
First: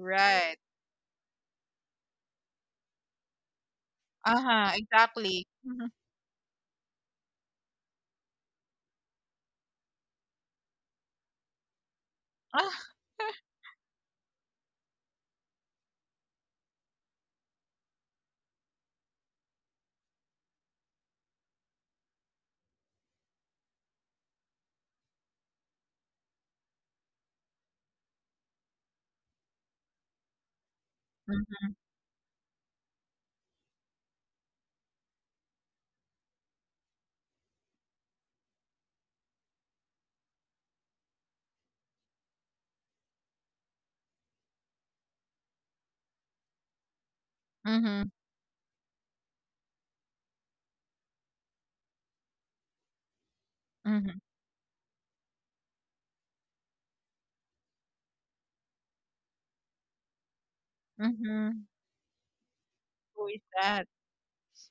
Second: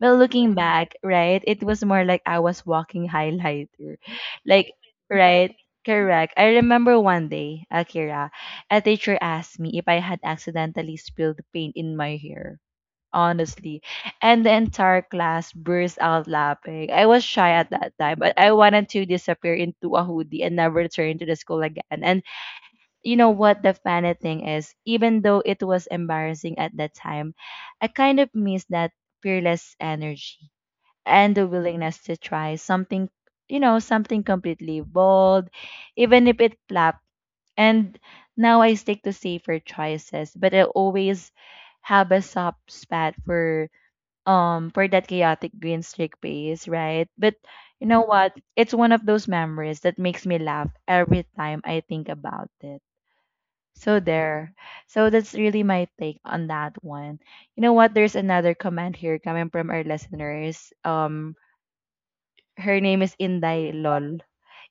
[SPEAKER 1] but looking back, right, it was more like I was walking highlighter,
[SPEAKER 2] Uh-huh,
[SPEAKER 1] like
[SPEAKER 2] exactly.
[SPEAKER 1] right,
[SPEAKER 2] Mhm.
[SPEAKER 1] correct. I remember one day, Akira, a teacher asked me if I had accidentally spilled paint in my hair.
[SPEAKER 2] Ah.
[SPEAKER 1] Honestly, and the entire class burst out laughing. I was shy at that time, but I wanted to disappear into a hoodie and never return to the school again. And you know what the funny thing is, even though it was embarrassing at that time, I kind of miss that fearless energy and the willingness to try something, you know, something completely bold, even if it flopped. And now I stick to safer choices, but I always have a soft spot for um for that chaotic green streak base, right? But you know
[SPEAKER 2] Mhm.
[SPEAKER 1] what? It's one of those memories that makes me laugh every time I think about it. So
[SPEAKER 2] Mhm.
[SPEAKER 1] there. So that's really my take on that one. You know what? There's another comment here coming from our listeners. Um,
[SPEAKER 2] Mhm.
[SPEAKER 1] her name is
[SPEAKER 2] Who is
[SPEAKER 1] Inday
[SPEAKER 2] that?
[SPEAKER 1] Lol.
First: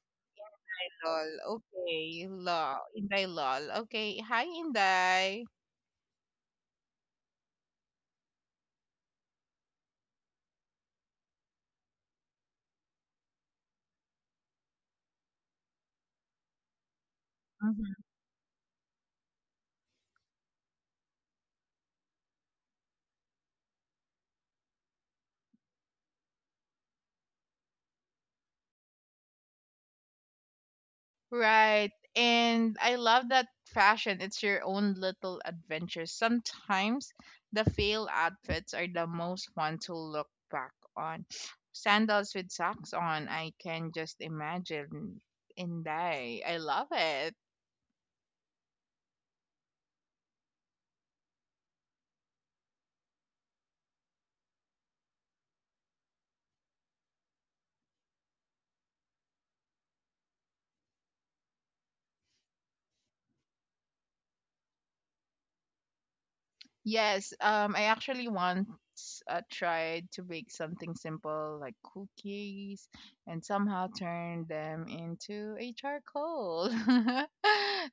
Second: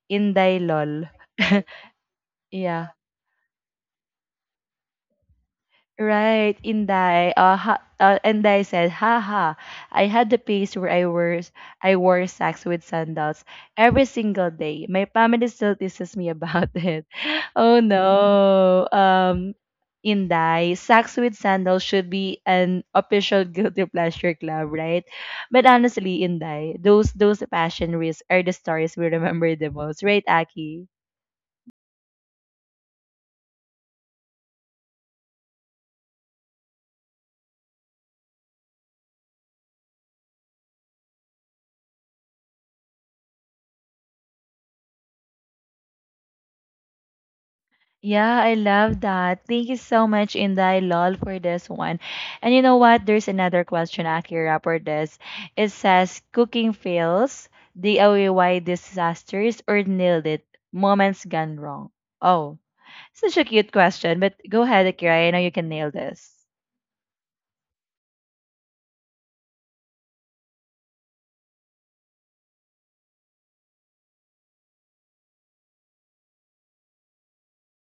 [SPEAKER 1] Inday Lol.
[SPEAKER 2] Lol. Okay, lol.
[SPEAKER 1] yeah.
[SPEAKER 2] Inday lol. Okay, hi, Inday.
[SPEAKER 1] Right, Inday. Uh, ha, uh, Inday said, "Haha, I had the phase where I wore I wore socks with sandals every single day. My family still teases me about it. Oh
[SPEAKER 2] Mhm.
[SPEAKER 1] no, um, Inday, socks with sandals should be an official guilty pleasure club, right? But honestly, Inday, those those passion risks are the stories we remember the most, right, Aki?
[SPEAKER 2] Right. And I love that fashion. It's your own little adventure. Sometimes the fail outfits are the most fun to look back on. Sandals with socks on. I can just imagine, Inday. I love it.
[SPEAKER 1] Yeah, I love that. Thank you so much, Inday Lol, for this one. And you know what? There's another question, Akira, for this. It says, cooking fails, D I Y disasters, or nailed it, moments gone wrong. Oh, such a cute question, but go ahead, Akira. I know you can nail this.
[SPEAKER 2] Yes, um, I actually once uh, tried to bake something simple like cookies and somehow turned them into a charcoal.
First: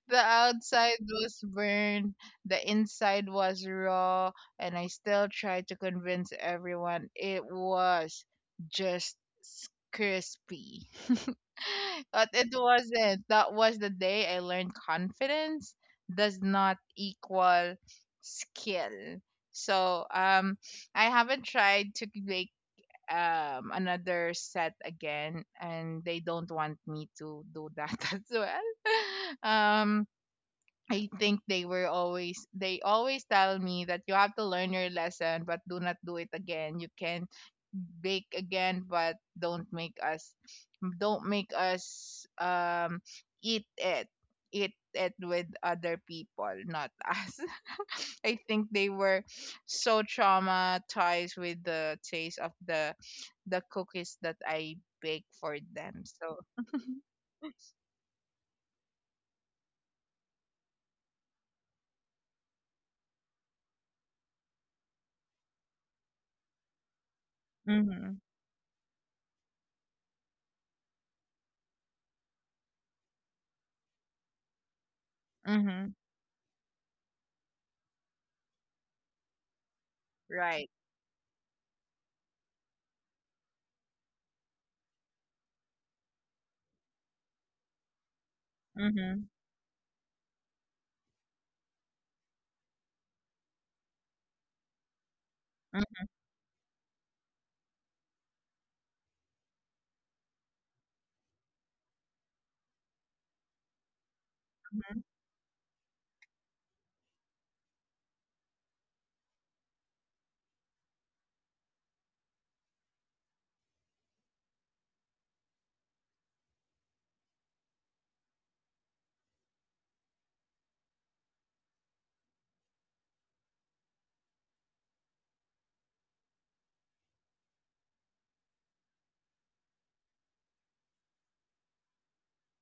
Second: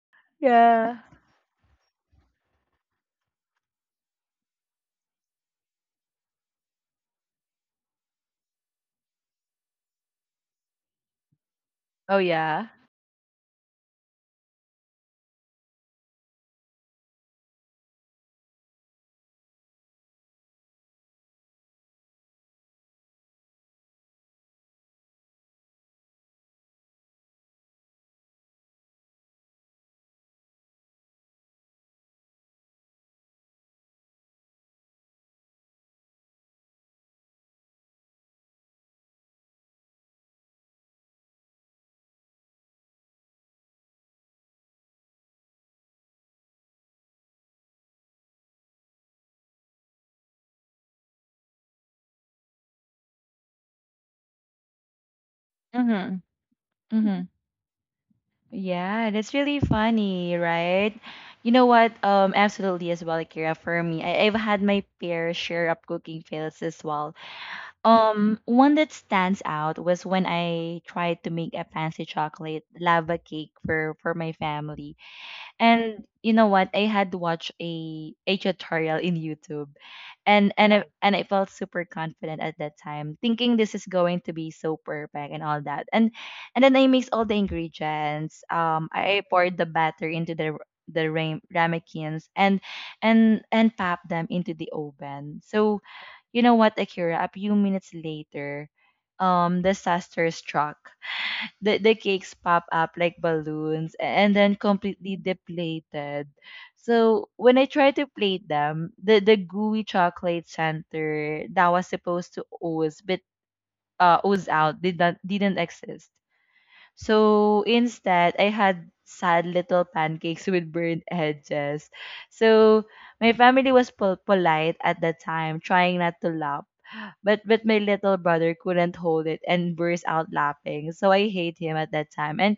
[SPEAKER 2] The
[SPEAKER 1] Yeah.
[SPEAKER 2] outside was burned, the inside was raw, and I still tried to convince everyone it was just s- crispy.
[SPEAKER 1] Oh,
[SPEAKER 2] But it
[SPEAKER 1] yeah.
[SPEAKER 2] wasn't. That was the day I learned confidence does not equal skill. So um, I haven't tried to make, um another set again, and they don't want me to do that as well. Um, I think they were always they always tell me that you have to learn your lesson, but do not do it again. You can bake again, but don't make us don't make us um eat it eat it with other people, not us. I think they were so traumatized with the taste of the the cookies that I bake for them,
[SPEAKER 1] Mm-hmm.
[SPEAKER 2] so.
[SPEAKER 1] Mm-hmm. Yeah, that's really funny, right? You know what? Um, absolutely as well, Akira, for me. I, I've had my fair share of cooking fails as well.
[SPEAKER 2] Mm-hmm.
[SPEAKER 1] Um, one that stands out was when I tried to make a fancy chocolate lava cake for for my family.
[SPEAKER 2] Mm-hmm.
[SPEAKER 1] And you know what? I had watched a a tutorial in YouTube and
[SPEAKER 2] Right.
[SPEAKER 1] and I, and I felt super confident at that time, thinking this is going to be so perfect and all that. And and then I mixed all the ingredients. Um,
[SPEAKER 2] Mm-hmm.
[SPEAKER 1] I poured the batter into the the ram- ramekins and and and popped them into the oven. So,
[SPEAKER 2] Mm-hmm.
[SPEAKER 1] you know what, Akira? A few minutes later, um, disaster struck the, the cakes pop up like balloons and then
[SPEAKER 2] Mm-hmm.
[SPEAKER 1] completely deflated. So when I tried to plate them, the, the gooey chocolate center that was supposed to ooze but uh, ooze out did not didn't exist. So instead, I had sad little pancakes with burned edges. So my family was pol- polite at the time, trying not to laugh. But but my little brother couldn't hold it and burst out laughing. So I hate him at that time. And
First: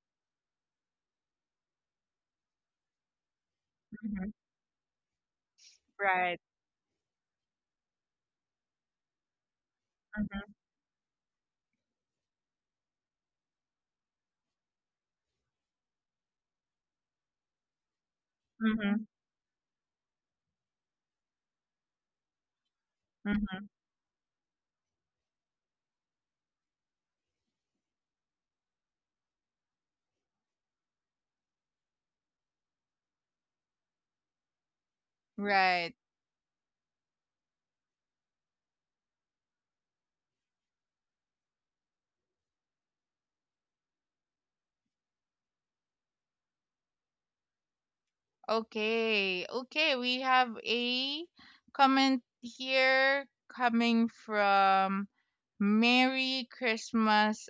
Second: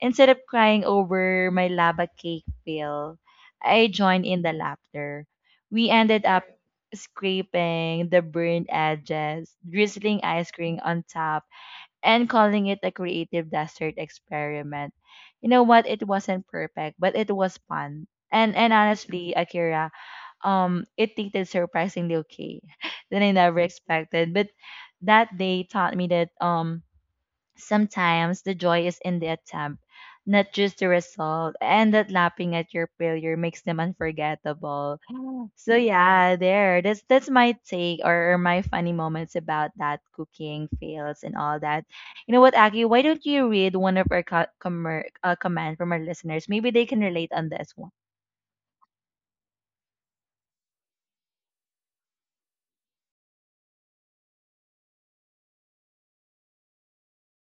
[SPEAKER 1] Instead of crying over my lava cake fail, I joined
[SPEAKER 2] Mm-hmm.
[SPEAKER 1] in the laughter. We ended
[SPEAKER 2] Right.
[SPEAKER 1] up scraping the burned edges, drizzling
[SPEAKER 2] Mm-hmm.
[SPEAKER 1] ice cream on top, and calling it a creative dessert experiment. You know what? It wasn't perfect, but it was fun. And and
[SPEAKER 2] Mm-hmm.
[SPEAKER 1] honestly, Akira, um, it tasted surprisingly okay than I never
[SPEAKER 2] Mm-hmm.
[SPEAKER 1] expected. But that day taught me that um sometimes the joy is in the attempt, not just the result, and that laughing at your failure makes them unforgettable. So
[SPEAKER 2] Right.
[SPEAKER 1] yeah, there. That's that's my take or, or my funny moments about that cooking fails and all that. You know what, Aki? Why don't you read one of our co- commer uh, comment from our listeners? Maybe they can relate on this one.
[SPEAKER 2] Okay. Okay. We have a comment here coming from Merry Christmas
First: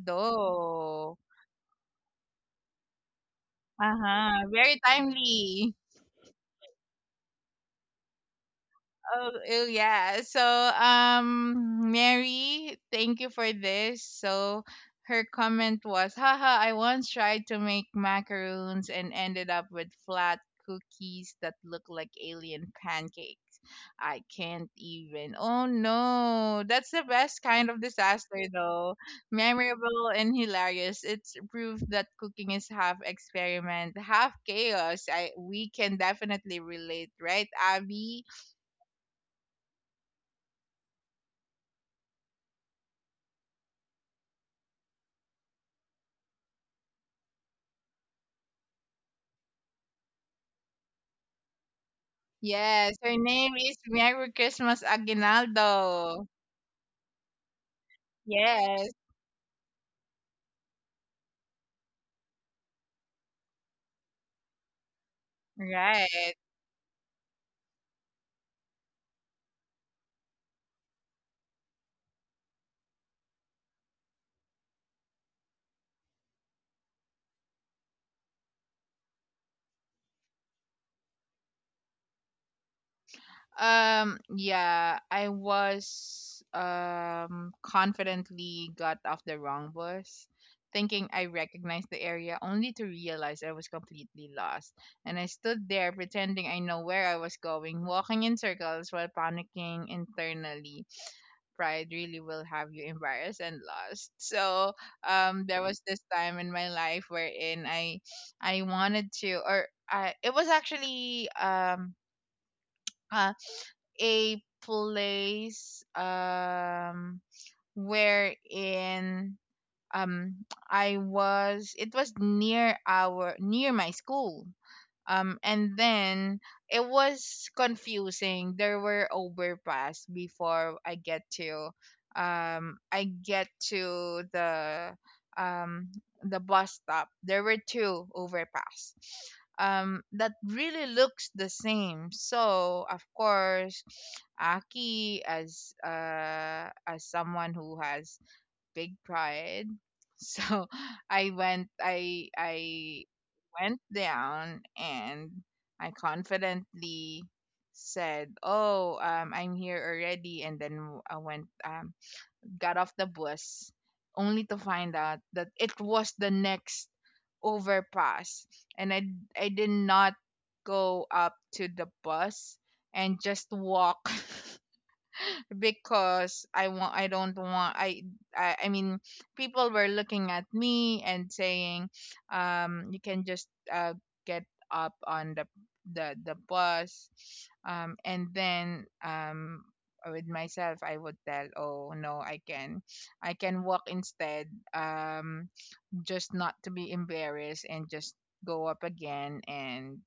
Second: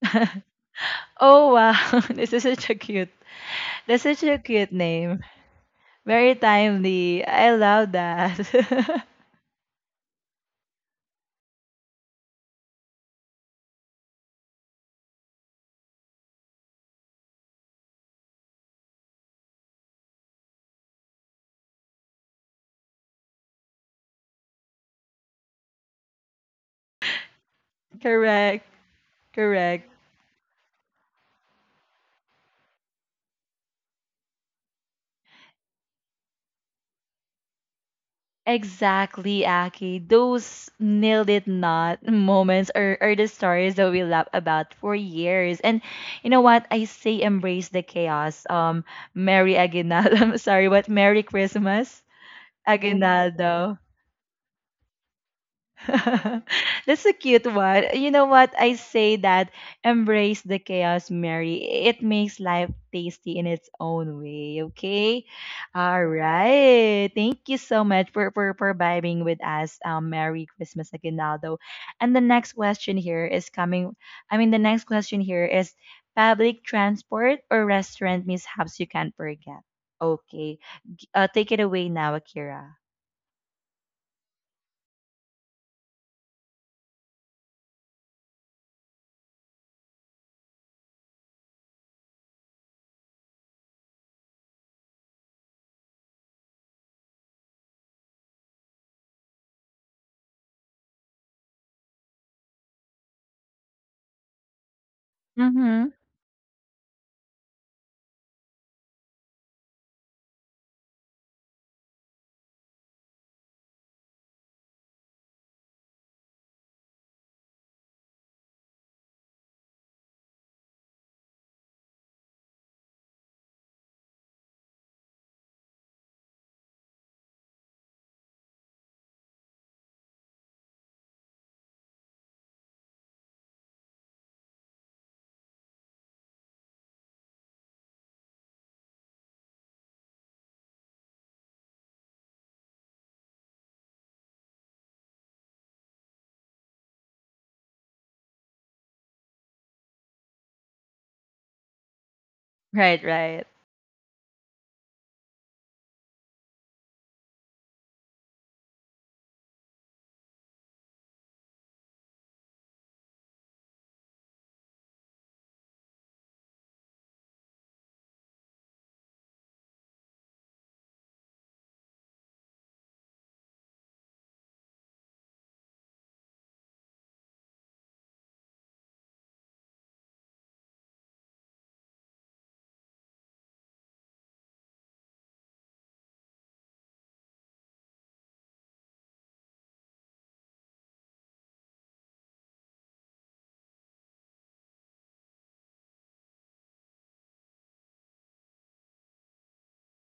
[SPEAKER 1] oh wow, this is such a cute. That's such a
[SPEAKER 2] Uh-huh.
[SPEAKER 1] cute
[SPEAKER 2] Very
[SPEAKER 1] name.
[SPEAKER 2] timely.
[SPEAKER 1] Very timely. I love that.
[SPEAKER 2] Oh, oh, yeah. So, um, Mary, thank you for this. So her comment was, "Haha, I once tried to make macaroons and ended up with flat cookies that look like alien pancakes. I can't even." Oh, no. That's the best kind of disaster,
[SPEAKER 1] correct.
[SPEAKER 2] though.
[SPEAKER 1] Correct.
[SPEAKER 2] Memorable and hilarious. It's proof that cooking is half experiment, half chaos. I, we can definitely relate, right, Abby?
[SPEAKER 1] Exactly, Aki. Those nailed it not moments are, are the stories that we laugh about for years. And you know what? I say embrace the chaos. Um, Merry Aguinaldo. I'm sorry, but Merry Christmas,
[SPEAKER 2] Yes, her name is
[SPEAKER 1] Aguinaldo.
[SPEAKER 2] Merry Christmas Aguinaldo.
[SPEAKER 1] That's a cute one. You know what? I
[SPEAKER 2] Yes,
[SPEAKER 1] say that embrace the chaos, Mary. It makes life tasty in its own way. Okay. All
[SPEAKER 2] right.
[SPEAKER 1] right. Thank you so much for for, for vibing with us. Um, Merry Christmas, Aguinaldo. And the next question here is coming. I mean, the next question here is public transport or restaurant mishaps you can't forget. Okay. G- Uh, take it away now, Akira.
[SPEAKER 2] Um, yeah, I was um confidently got off the wrong bus, thinking I recognized the area, only to realize I was completely lost. And I stood there pretending I know where I was going, walking in circles while panicking internally. Pride really will have you embarrassed and lost. So um, there was
[SPEAKER 1] Mm-hmm.
[SPEAKER 2] this time in my life wherein I I wanted to, or I, it was actually, um, uh, a place, um, wherein, um, I was it was near our near my school, um, and then it was confusing. There were overpass before I get to um I get to the um the bus stop. There were two overpass, um that really looks the same. So of course Aki, as uh as someone who has big pride. So I went I
[SPEAKER 1] Right.
[SPEAKER 2] I
[SPEAKER 1] Right.
[SPEAKER 2] went down and I confidently said, "Oh, um, I'm here already," and then I went, um, got off the bus, only to find out that it was the next overpass, and I I did not go up to the bus, and just walk. Because I want I don't want I, I I mean, people were looking at me and saying, um you can just, uh, get up on the the the bus, um and then, um with myself I would tell, oh no, I can I can walk instead, um just not to be embarrassed, and just go up again, and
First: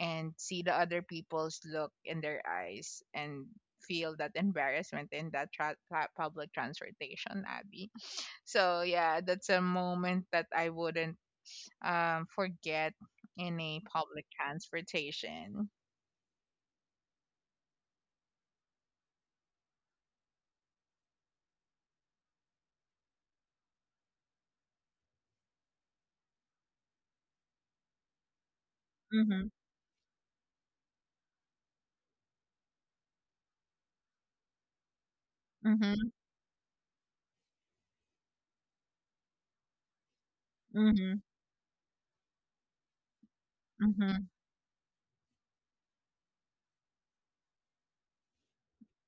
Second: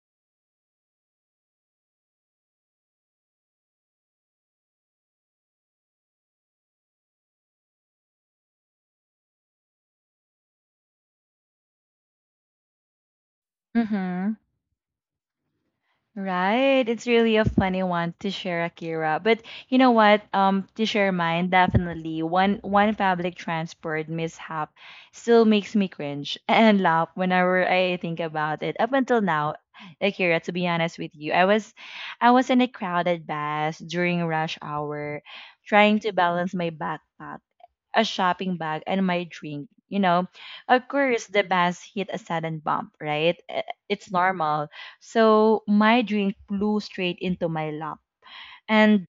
[SPEAKER 2] and see the other people's look in their eyes and feel that embarrassment in that tra- tra- public transportation, Abby. So yeah, that's a moment that I wouldn't, um, forget in a public
[SPEAKER 1] Mm-hmm.
[SPEAKER 2] transportation.
[SPEAKER 1] Right. It's really a funny one to share, Akira. But you know what? Um, to share mine, definitely one one public transport mishap still makes me cringe and laugh whenever I think about it. Up until
[SPEAKER 2] Mhm.
[SPEAKER 1] now, Akira, to be honest with you, I was I was in a crowded bus during rush hour, trying to
[SPEAKER 2] Mhm.
[SPEAKER 1] balance my backpack a shopping bag, and my drink. You know, of
[SPEAKER 2] Mhm.
[SPEAKER 1] course, the bus hit a sudden bump, right? Eh, it's
[SPEAKER 2] Mhm.
[SPEAKER 1] normal. So my drink flew straight into my lap. And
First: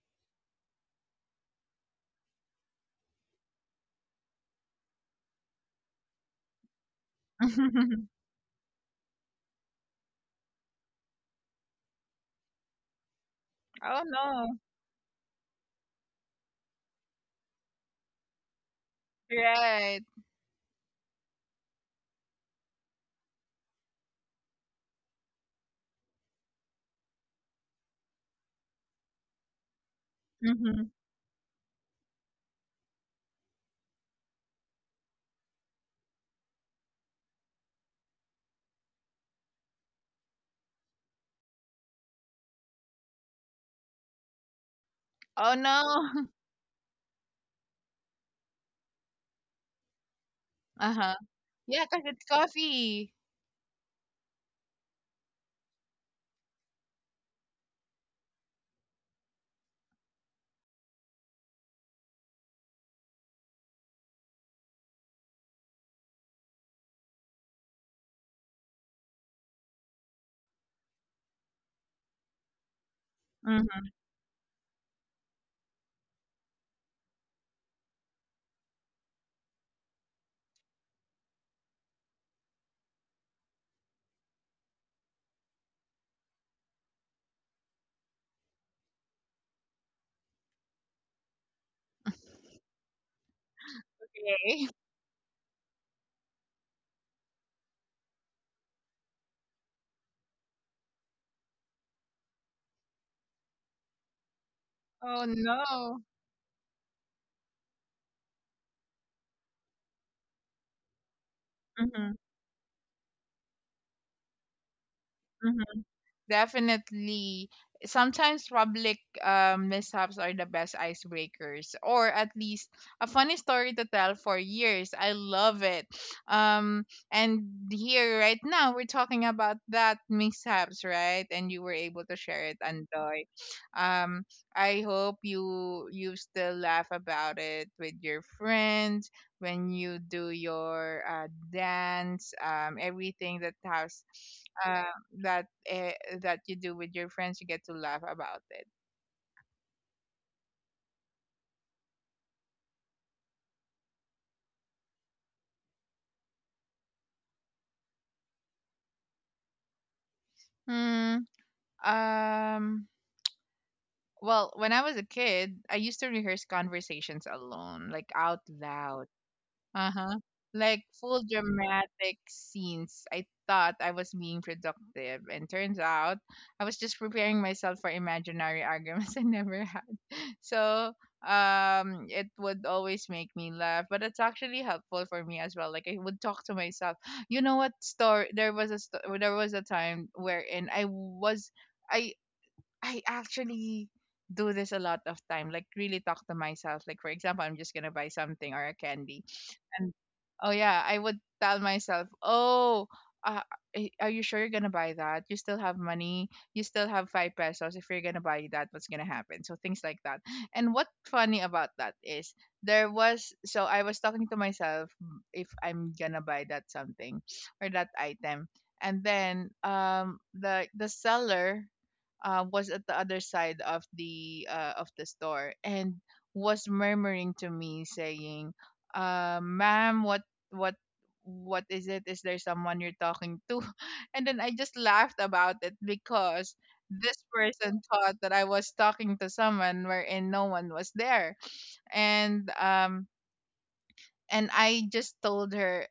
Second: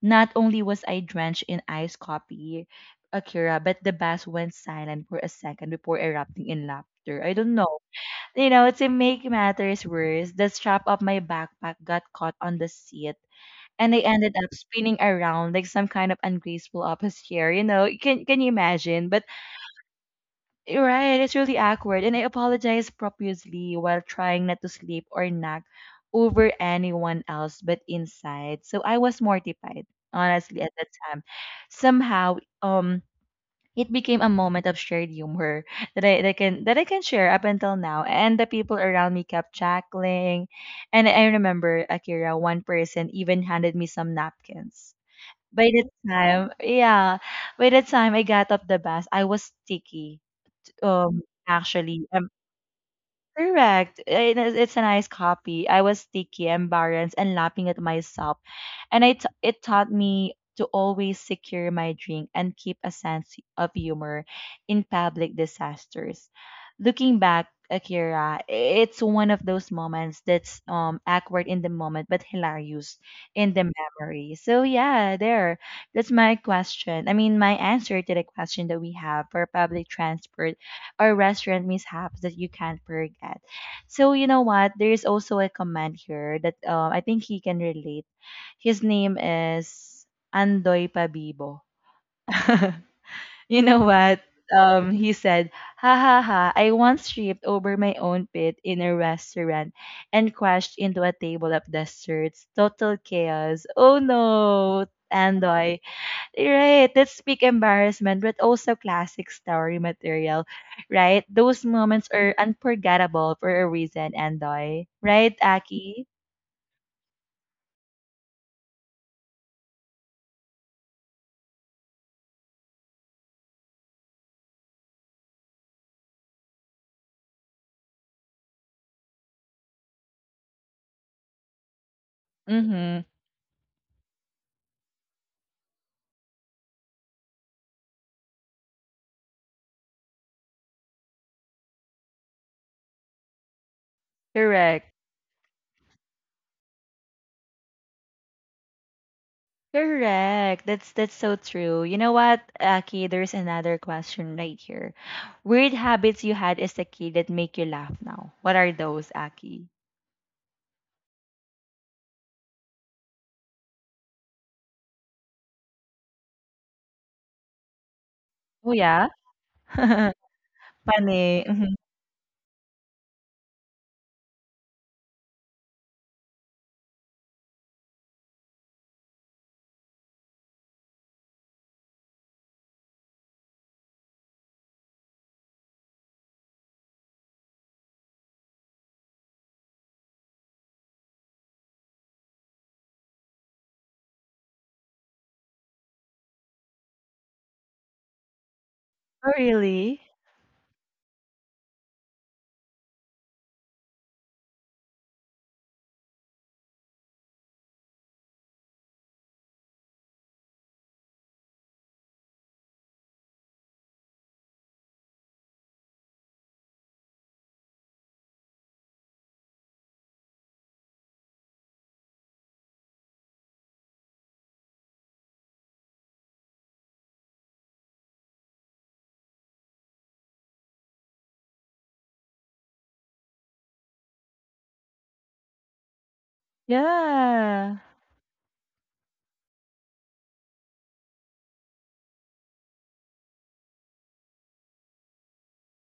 [SPEAKER 1] not only was I drenched in iced coffee, Akira, but the bus went silent for a second before erupting in laughter. I don't know. You know, to make matters worse, the strap of my backpack got caught on the seat and I
[SPEAKER 2] Oh
[SPEAKER 1] ended up
[SPEAKER 2] no.
[SPEAKER 1] spinning around like some kind of ungraceful office chair. You know, can can you imagine? But
[SPEAKER 2] Right.
[SPEAKER 1] right, it's really awkward, and I apologize profusely while trying not to sleep or nag over anyone else but inside. So I was mortified, honestly, at that
[SPEAKER 2] Mhm.
[SPEAKER 1] time. Somehow, um, it became a moment of shared humor that I, that can that I can share up until now, and the people around me kept chuckling. And I remember Akira, one person even handed me some napkins.
[SPEAKER 2] Oh
[SPEAKER 1] By the
[SPEAKER 2] no.
[SPEAKER 1] time, yeah, by the time I got up the bus, I was sticky
[SPEAKER 2] Uh-huh.
[SPEAKER 1] um,
[SPEAKER 2] Yeah, cuz
[SPEAKER 1] actually,
[SPEAKER 2] it's
[SPEAKER 1] um,
[SPEAKER 2] coffee.
[SPEAKER 1] correct. It is, it's a nice copy. I was sticky, embarrassed, and laughing at myself and it it taught me to always secure my drink and keep a sense of humor in public disasters. Looking back, Akira, it's one of those moments that's um awkward in the moment but hilarious in the
[SPEAKER 2] Mhm.
[SPEAKER 1] memory. So yeah, there. That's my question. I mean, my answer to the question that we have for public transport or restaurant mishaps that you can't forget. So you know what? There is also a comment here that um I think he can relate his name is Andoy Pabibo. you know what?
[SPEAKER 2] Okay.
[SPEAKER 1] Um, he said, ha ha ha, I once tripped over my own pit in a restaurant and crashed into a table of desserts. Total chaos. Oh no,
[SPEAKER 2] Oh
[SPEAKER 1] Andoy.
[SPEAKER 2] no.
[SPEAKER 1] Right, that's peak embarrassment, but also classic story material, right? Those moments
[SPEAKER 2] Mhm.
[SPEAKER 1] are unforgettable for a reason, Andoy. Right,
[SPEAKER 2] Mhm.
[SPEAKER 1] Aki?
[SPEAKER 2] Definitely. Sometimes public, um, mishaps are the best icebreakers, or at least a funny story to tell for years. I love it. Um, and here right now we're talking about that mishaps, right? And you were able to share it,
[SPEAKER 1] Mm-hmm.
[SPEAKER 2] Andoy. Um, I hope you you still laugh about it with your friends when you do your, uh, dance. Um, everything that has uh,
[SPEAKER 1] Correct.
[SPEAKER 2] that uh, that you do with your friends, you get to laugh about it.
[SPEAKER 1] Correct. That's that's so true. You know what, Aki? There's another question right here. Weird habits you had as a kid that make you laugh now. What are those, Aki?
[SPEAKER 2] Mm. um well, when I was a kid, I used to rehearse conversations alone, like, out
[SPEAKER 1] Oh yeah,
[SPEAKER 2] loud. Uh-huh. Like full
[SPEAKER 1] funny. Mhm.
[SPEAKER 2] dramatic scenes. I thought I was being productive, and turns out I was just preparing myself for imaginary arguments I never had. So um it would always make me laugh, but it's actually helpful for me as well. Like, I would talk to myself. You know what story, there was a sto- there was a time wherein i was I I actually do this a lot of time, like, really talk to myself. Like, for example, I'm just gonna buy something or a candy,
[SPEAKER 1] Oh
[SPEAKER 2] and
[SPEAKER 1] really?
[SPEAKER 2] oh yeah, I would tell myself, "Oh, uh, eh, are you sure you're gonna buy that? You still have money. You still have five pesos. If you're gonna buy that, what's gonna happen?" So things like that. And what funny about that is there was so I was talking to myself, "Mm, if I'm gonna buy that something or that item, and then um the the seller uh, was at the other side of the uh, of the store and was murmuring to me saying, uh, ma'am, what, what, what is it? Is there someone you're talking to?" And then I just laughed about it because this
[SPEAKER 1] Yeah.
[SPEAKER 2] person thought that I was talking to someone wherein no one was there. And, um, and I just told her,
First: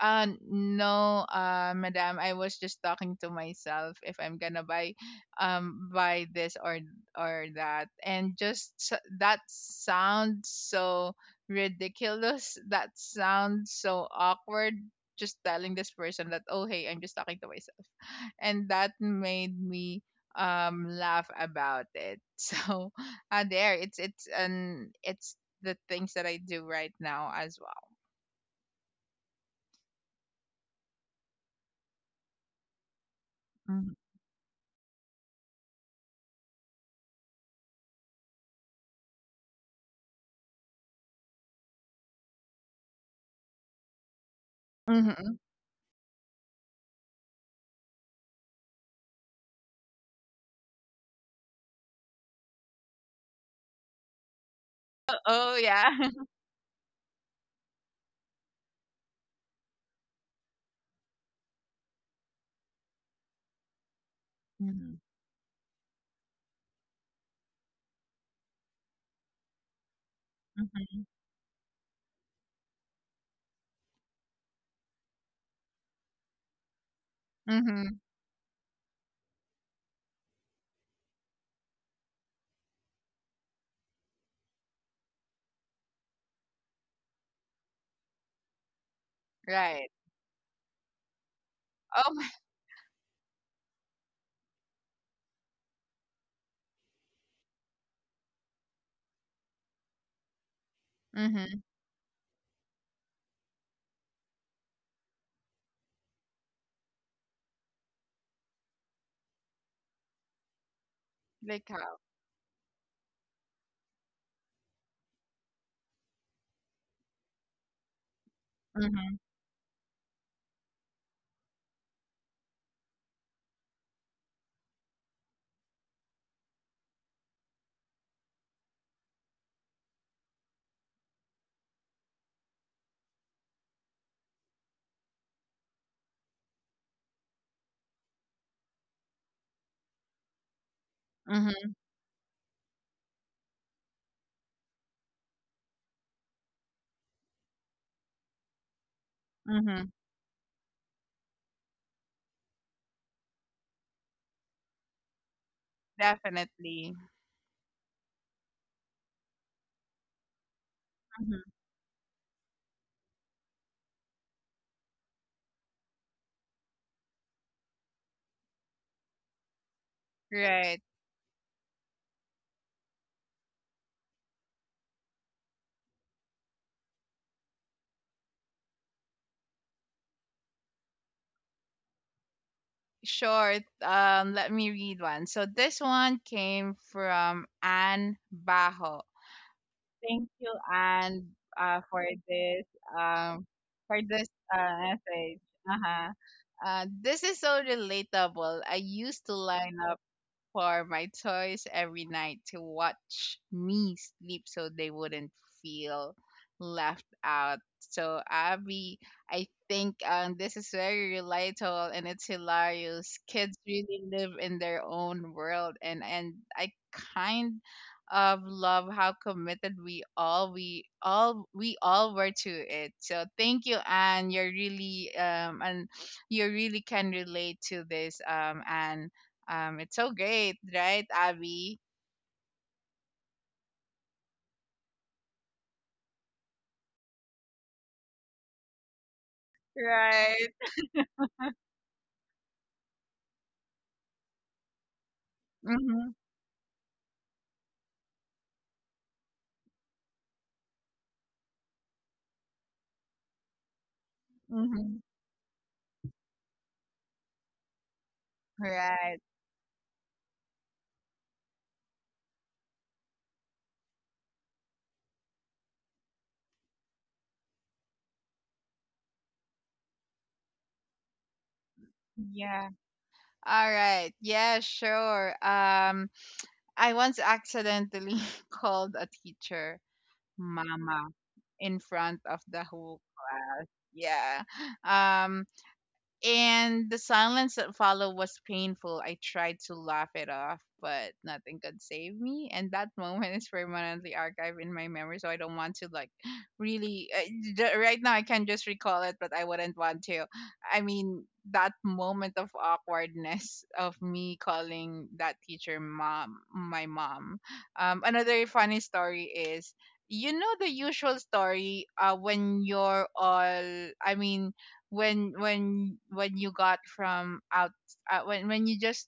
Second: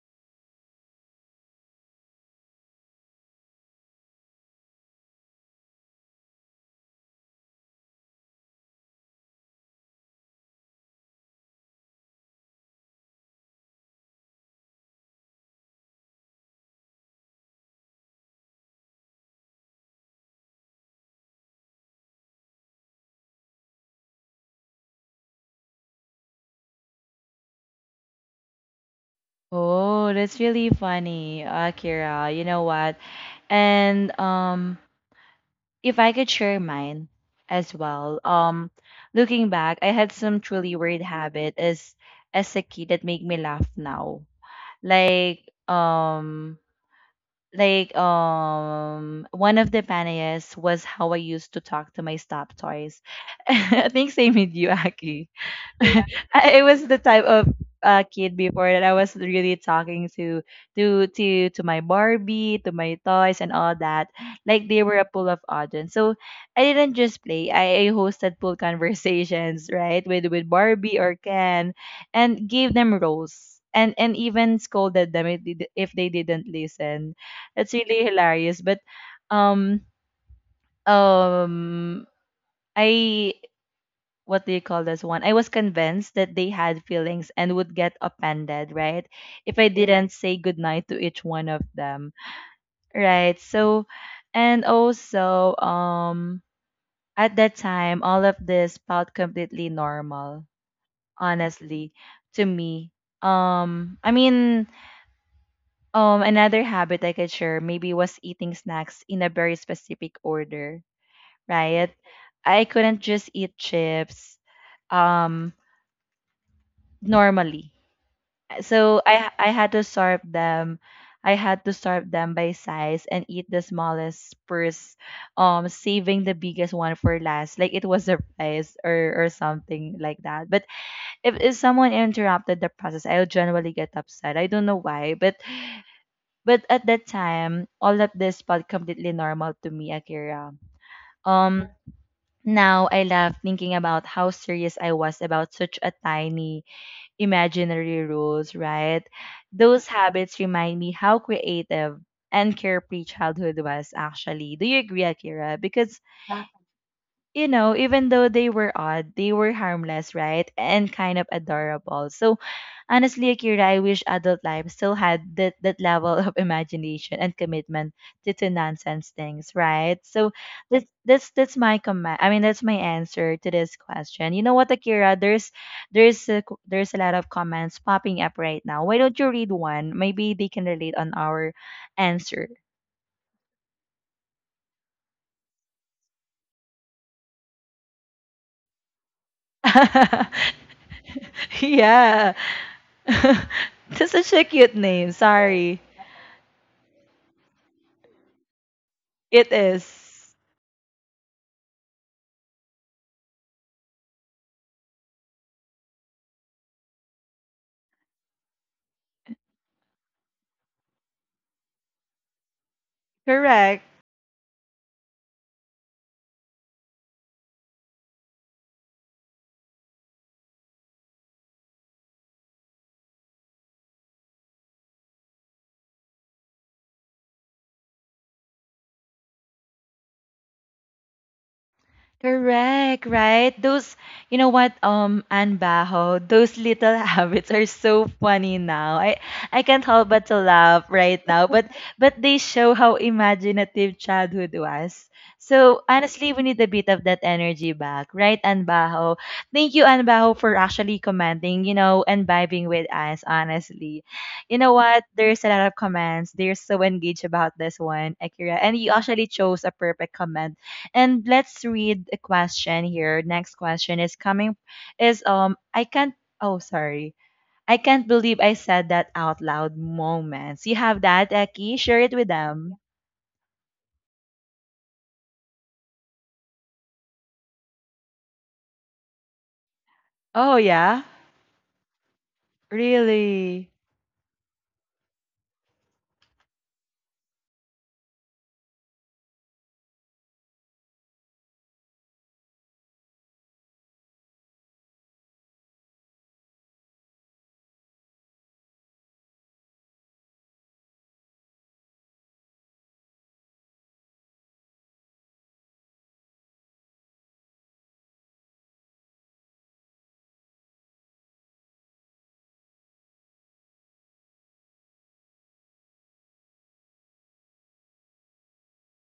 [SPEAKER 2] uh, "No, uh, madam, I was just talking to myself if I'm gonna buy, um, buy this or or that," and just s- that sounds so ridiculous. That sounds so awkward. Just telling this person that, "Oh hey, I'm just talking to myself," and that made me um laugh about it. So, uh, there, it's it's an it's the things that I do right now as well.
[SPEAKER 1] Oh, that's really funny, Akira. You know what?
[SPEAKER 2] Mm-hmm.
[SPEAKER 1] And um, if I could share mine as well. Um, looking back, I had some truly weird habit as as a kid that make me laugh now.
[SPEAKER 2] Mm-hmm.
[SPEAKER 1] Like um like um one of the panayas was how I used to talk to my stop toys. I think same with you,
[SPEAKER 2] Oh,
[SPEAKER 1] Aki.
[SPEAKER 2] oh yeah.
[SPEAKER 1] I was the type of uh, kid before that I was really talking to to to to my Barbie, to my toys, and all that. Like they
[SPEAKER 2] Mhm.
[SPEAKER 1] were a pool of audience. So I didn't just play. I, I hosted pool conversations, right, with with Barbie
[SPEAKER 2] Mhm.
[SPEAKER 1] or Ken, and gave them roles. And, and even scolded them if they di- if they didn't listen. That's
[SPEAKER 2] Mhm.
[SPEAKER 1] really hilarious. But um um I what do you call this one? I was convinced that they had feelings and would get offended, right? If I Yes.
[SPEAKER 2] Right.
[SPEAKER 1] didn't say goodnight to each one of them,
[SPEAKER 2] Oh my.
[SPEAKER 1] right? So, and also, um, at that time, all of this felt completely normal,
[SPEAKER 2] Mhm.
[SPEAKER 1] honestly, to me. Um, I mean, um, another habit I could share maybe was eating snacks in a very specific order,
[SPEAKER 2] Like
[SPEAKER 1] right?
[SPEAKER 2] how?
[SPEAKER 1] I couldn't just eat chips, um, normally so
[SPEAKER 2] Mhm.
[SPEAKER 1] I I had to sort them. I had to sort them by size and eat the smallest first, um, saving the biggest one for last. Like it was a prize or or something like that. But if, if someone interrupted the process, I'll generally get upset. I don't know why, but but at that time, all of this felt completely normal to me, Akira. Um,
[SPEAKER 2] Mhm.
[SPEAKER 1] Now I laugh thinking about how serious I was about such a tiny imaginary rules, right?
[SPEAKER 2] Mhm.
[SPEAKER 1] Those habits remind me how creative and carefree childhood was actually. Do you agree, Akira? Because
[SPEAKER 2] Definitely.
[SPEAKER 1] you know, even though they were odd, they were harmless, right? And kind of
[SPEAKER 2] Mhm.
[SPEAKER 1] adorable. So honestly, Akira, I wish adult life still had that, that level of imagination and commitment to, to nonsense things, right? So
[SPEAKER 2] Right.
[SPEAKER 1] that's that's that's my comment. I mean, that's my answer to this question. You know what, Akira? There's there's a, co- there's a lot of comments popping up right now. Why don't you read one? Maybe they can relate on our answer.
[SPEAKER 2] Sure. Um, let me read one. So this one came from Anne Bajo. Thank you, Anne, uh, for
[SPEAKER 1] Yeah.
[SPEAKER 2] this um for
[SPEAKER 1] That's
[SPEAKER 2] this
[SPEAKER 1] such a
[SPEAKER 2] uh,
[SPEAKER 1] cute name.
[SPEAKER 2] message.
[SPEAKER 1] Sorry.
[SPEAKER 2] Uh-huh. Uh, this is so relatable. "I used to
[SPEAKER 1] It
[SPEAKER 2] line up
[SPEAKER 1] is.
[SPEAKER 2] for my toys every night to watch me sleep so they wouldn't feel left out." So Abby, I think um, this is very relatable and it's hilarious. Kids
[SPEAKER 1] Correct.
[SPEAKER 2] really live in their own world, and and I kind of love how committed we all we all we all were to it. So thank you, Anne. You're really um and you really can relate to this um and um, it's so great, right, Abby?
[SPEAKER 1] Correct, right? Those, you know what, um, Anne Baho, those little habits are so funny now. I, I can't help but to
[SPEAKER 2] Right.
[SPEAKER 1] laugh right now, but but they show how imaginative childhood was. So
[SPEAKER 2] Mm-hmm.
[SPEAKER 1] honestly, we need a bit of that energy back, right, Anne Baho? Thank you, Anne Baho, for actually commenting, you know, and vibing with us. Honestly, you know
[SPEAKER 2] Mm-hmm.
[SPEAKER 1] what? There's a lot of comments. They're so engaged about this one, Akira, and you
[SPEAKER 2] Right.
[SPEAKER 1] actually chose a perfect comment and let's read a question here. Next question is coming is um I can't oh sorry. I can't believe I said that out loud moments. You have that, Eki? Share it with
[SPEAKER 2] Yeah.
[SPEAKER 1] them.
[SPEAKER 2] All right. Yeah, sure. Um, I once accidentally called a teacher
[SPEAKER 1] Oh yeah?
[SPEAKER 2] mama in front of the whole class.
[SPEAKER 1] Really?
[SPEAKER 2] Yeah. Um, and the silence that followed was painful. I tried to laugh it off, but nothing could save me. And that moment is permanently archived in my memory, so I don't want to like really uh, j- right now. I can just recall it, but I wouldn't want to. I mean, that moment of awkwardness of me calling that teacher mom, my mom. Um, another funny story is. You know the usual story uh, when you're all, I mean, when when when you got from out uh, when when you just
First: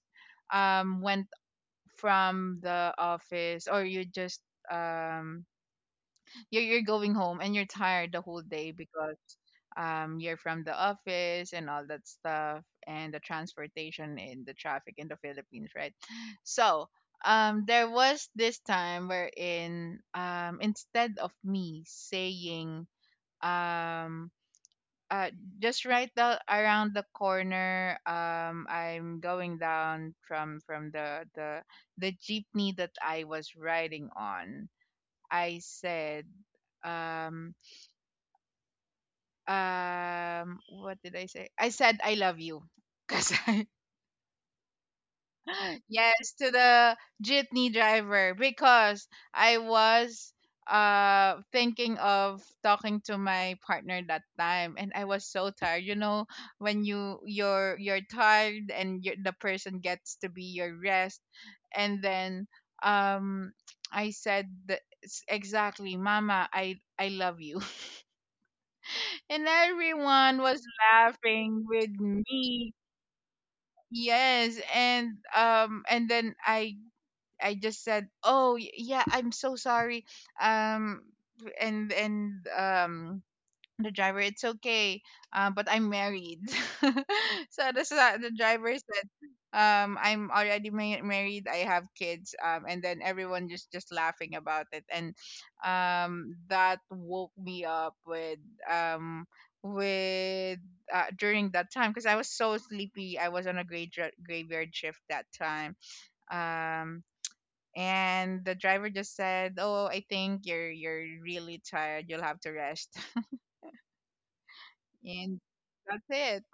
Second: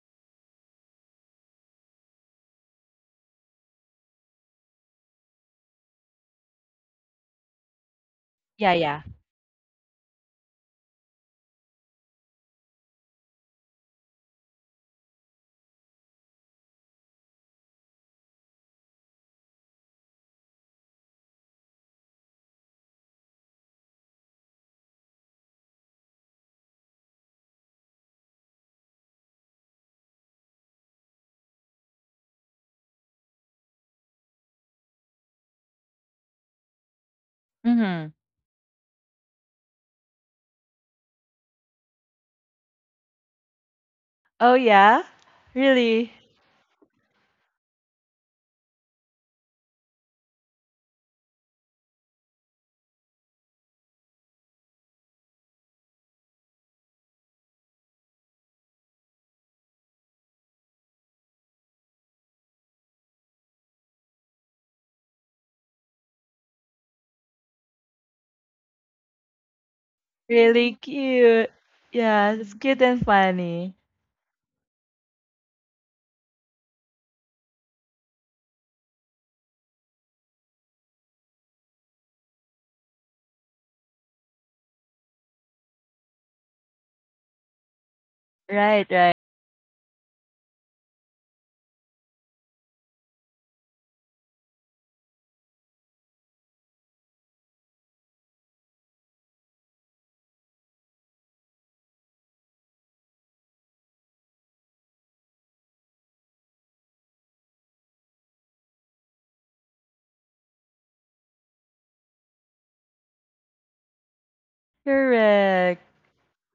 [SPEAKER 2] um went from the office or you just um you're, you're going home and you're tired the whole day
[SPEAKER 1] Yeah, yeah.
[SPEAKER 2] because um you're from the office and all that stuff and the transportation and the traffic in the Philippines, right? So um, there was this time wherein um, instead of me saying um uh just right the, around the corner, um, I'm going down from from the the the jeepney that I was riding on, I said um
[SPEAKER 1] Mm-hmm.
[SPEAKER 2] um what did I say I said, "I love you," because I,
[SPEAKER 1] Oh yeah? Really?
[SPEAKER 2] yes, to the jeepney driver because I was uh thinking of talking to my partner that time and I was so tired. You know, when you you're you're tired and you the person gets to be your rest, and then um, I said the, s- exactly, "Mama, I I love you." And everyone was
[SPEAKER 1] Really cute.
[SPEAKER 2] laughing with
[SPEAKER 1] Yeah, it's
[SPEAKER 2] me.
[SPEAKER 1] cute and funny.
[SPEAKER 2] Yes, and um, and then I I just said, "Oh, y- yeah, I'm so sorry." Um, and and um the driver, "It's okay. Uh, but I'm married." So the sa- the driver
[SPEAKER 1] Right,
[SPEAKER 2] said,
[SPEAKER 1] right.
[SPEAKER 2] um, "I'm already ma- married. I have kids," um, and then everyone just just laughing about it, and um, that woke me up with um, with uh, during that time because I was so sleepy. I was on a gray graveyard shift that time, um, and the driver just said, "Oh, I think you're you're really tired. You'll have to rest." And
[SPEAKER 1] Correct.
[SPEAKER 2] that's it.